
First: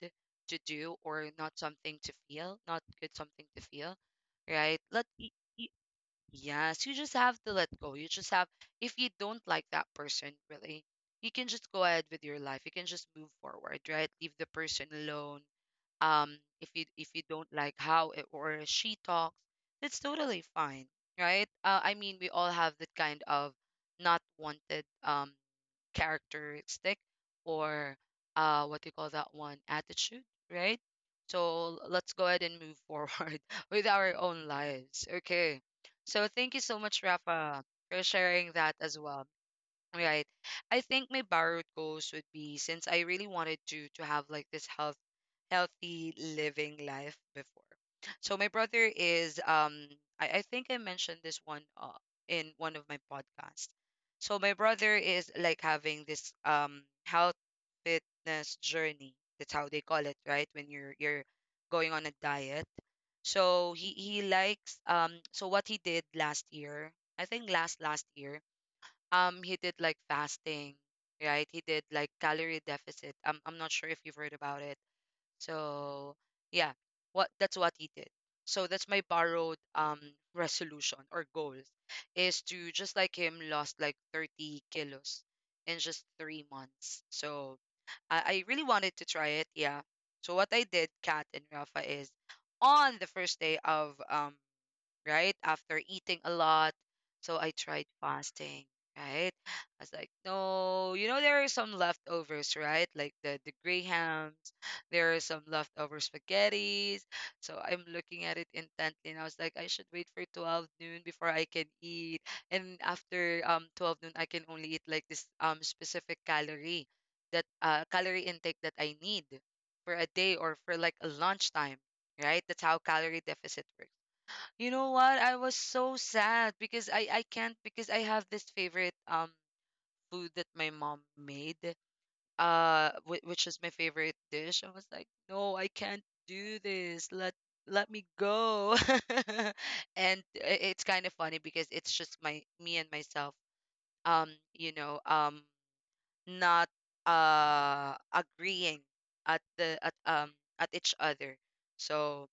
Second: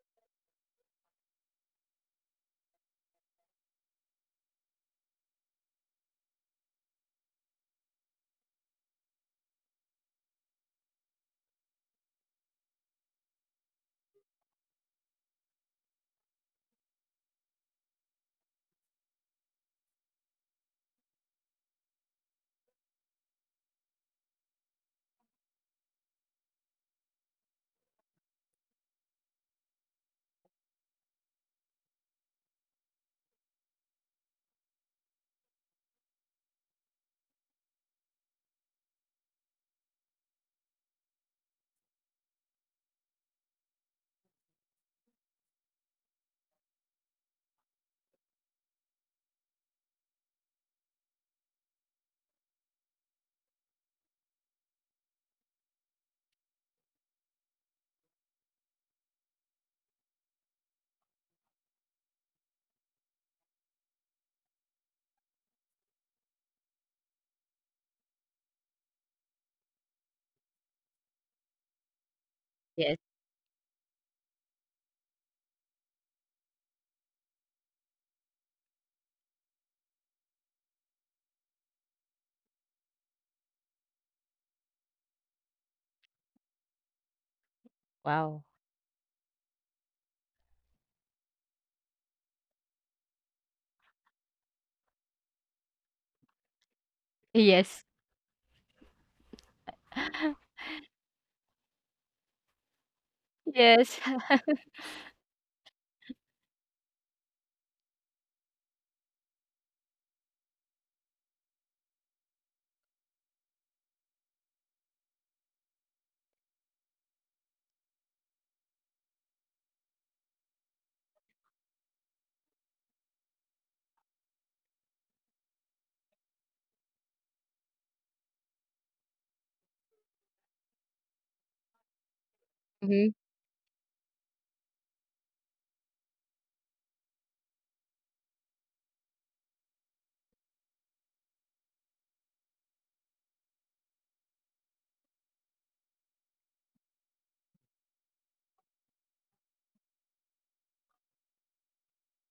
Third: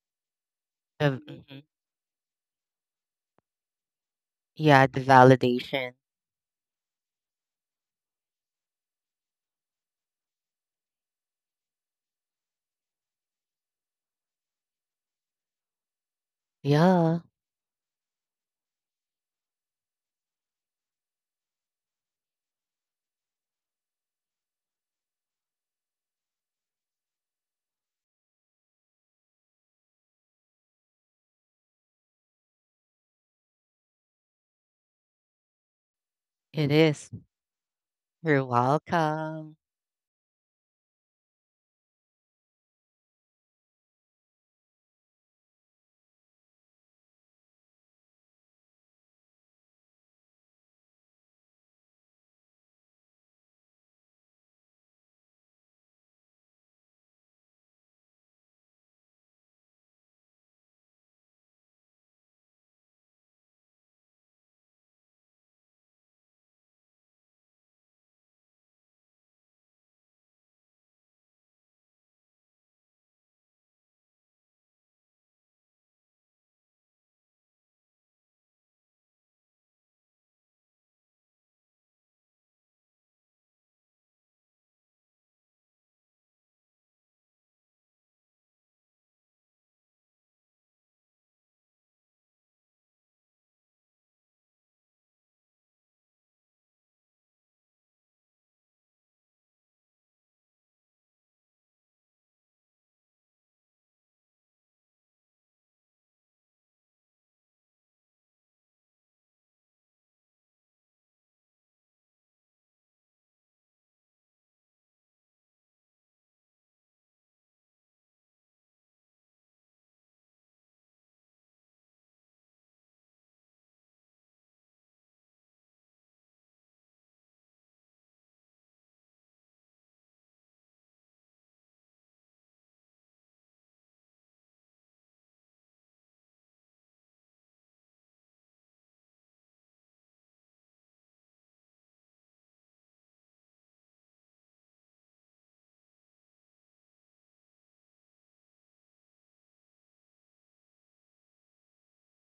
A: to do
B: Of
A: or not
B: mhm.
A: something to feel not good, something to feel, right?
B: Yeah, the
A: Y-
B: validation.
A: yes, you just have to let go. You just have, if you don't like that person really, you can just go ahead with your life. You can just move forward, right? Leave the person alone. If you, if
B: Yeah,
A: you don't like how it or she talks, that's totally fine, right? I mean, we all have that kind of not wanted characteristic or what do you call that one? Attitude, right? So let's go ahead and move forward with our own lives. Okay. So thank you
B: it
A: so much,
B: is.
A: Rafa, for
B: You're
A: sharing that as well.
B: welcome.
A: Right. I think my borrowed goals would be since I really wanted to have like this healthy living life before. So my brother is um, I think I mentioned this one in one of my podcasts. So my brother is like having this health fitness journey. That's how they call it, right? When you're going on a diet. So he likes so what he did last year, I think last year, he did like fasting, right? He did like calorie
C: Yes.
A: deficit. I'm not sure if you've heard about it, so yeah, what that's what he did. So that's my borrowed resolution or goals is to just like him lost like 30 kilos in just 3 months. So
C: Wow.
A: I really wanted to try it, yeah. So what I did, Kat and Rafa, is on the first day of um, right? After eating a lot. So I tried
C: Yes.
A: fasting, right? I was like, no, you know, there are some leftovers, right? Like the gray
C: Yes.
A: hams, there are some leftover spaghettis. So I'm looking at it intently and I was like, I should wait for 12 noon before I can eat. And after 12 noon, I can only eat like this specific calorie that calorie intake that I need for a day or for like a lunchtime, right? That's how calorie deficit works. You know what? I was so sad because I can't, because I have this favorite food that my mom made,
C: Mhm.
A: which is my favorite dish. I was like, "No, I can't do this. Let me go." And it's kind of funny because it's just my me and myself you know, not agreeing at the at each other. So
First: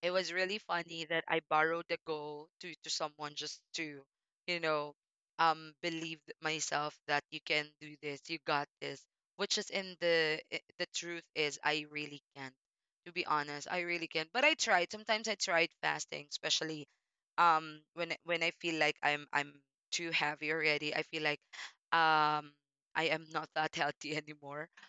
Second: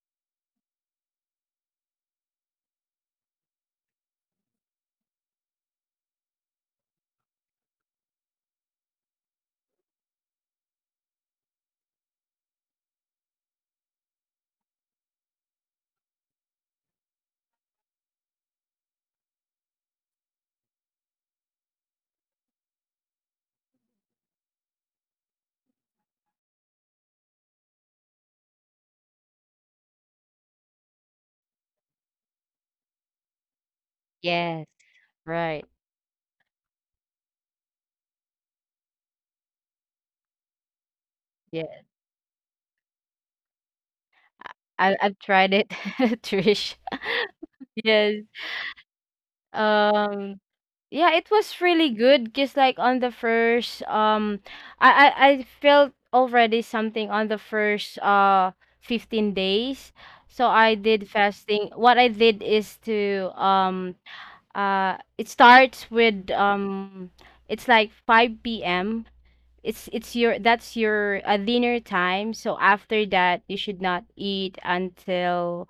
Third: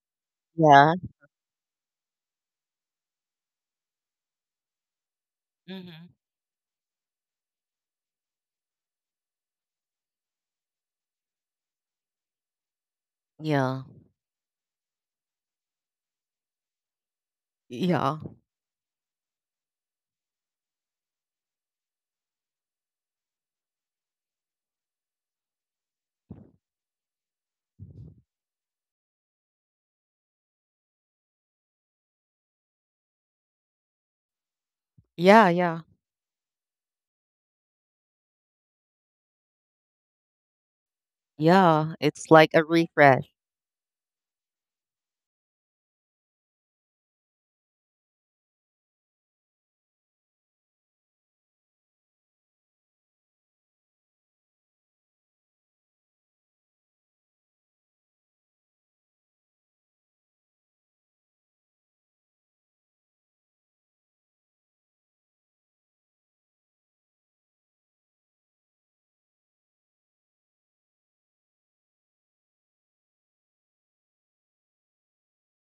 A: it was really
B: Yeah.
A: funny that I borrowed the goal to someone just to, you know,
B: Hmm.
A: believe myself that you can do this, you got this. Which is in the the truth is I really can't. To be honest,
B: Yeah.
A: I really can't. But I tried. Sometimes I tried fasting, especially when
B: Yeah.
A: when I feel like I'm too heavy already. I feel like um I am not that healthy anymore.
C: Yes.
B: Yeah.
C: Right.
B: Yeah.
C: Yes.
B: Yeah. It's like a refresh.
C: I I've tried it, Trish. Yes. Um, yeah, it was really good, because like on the first I felt already something on the first 15 days. So I did fasting. What I did is to it starts with it's like 5 p.m. It's your that's your dinner time. So after that you should not eat until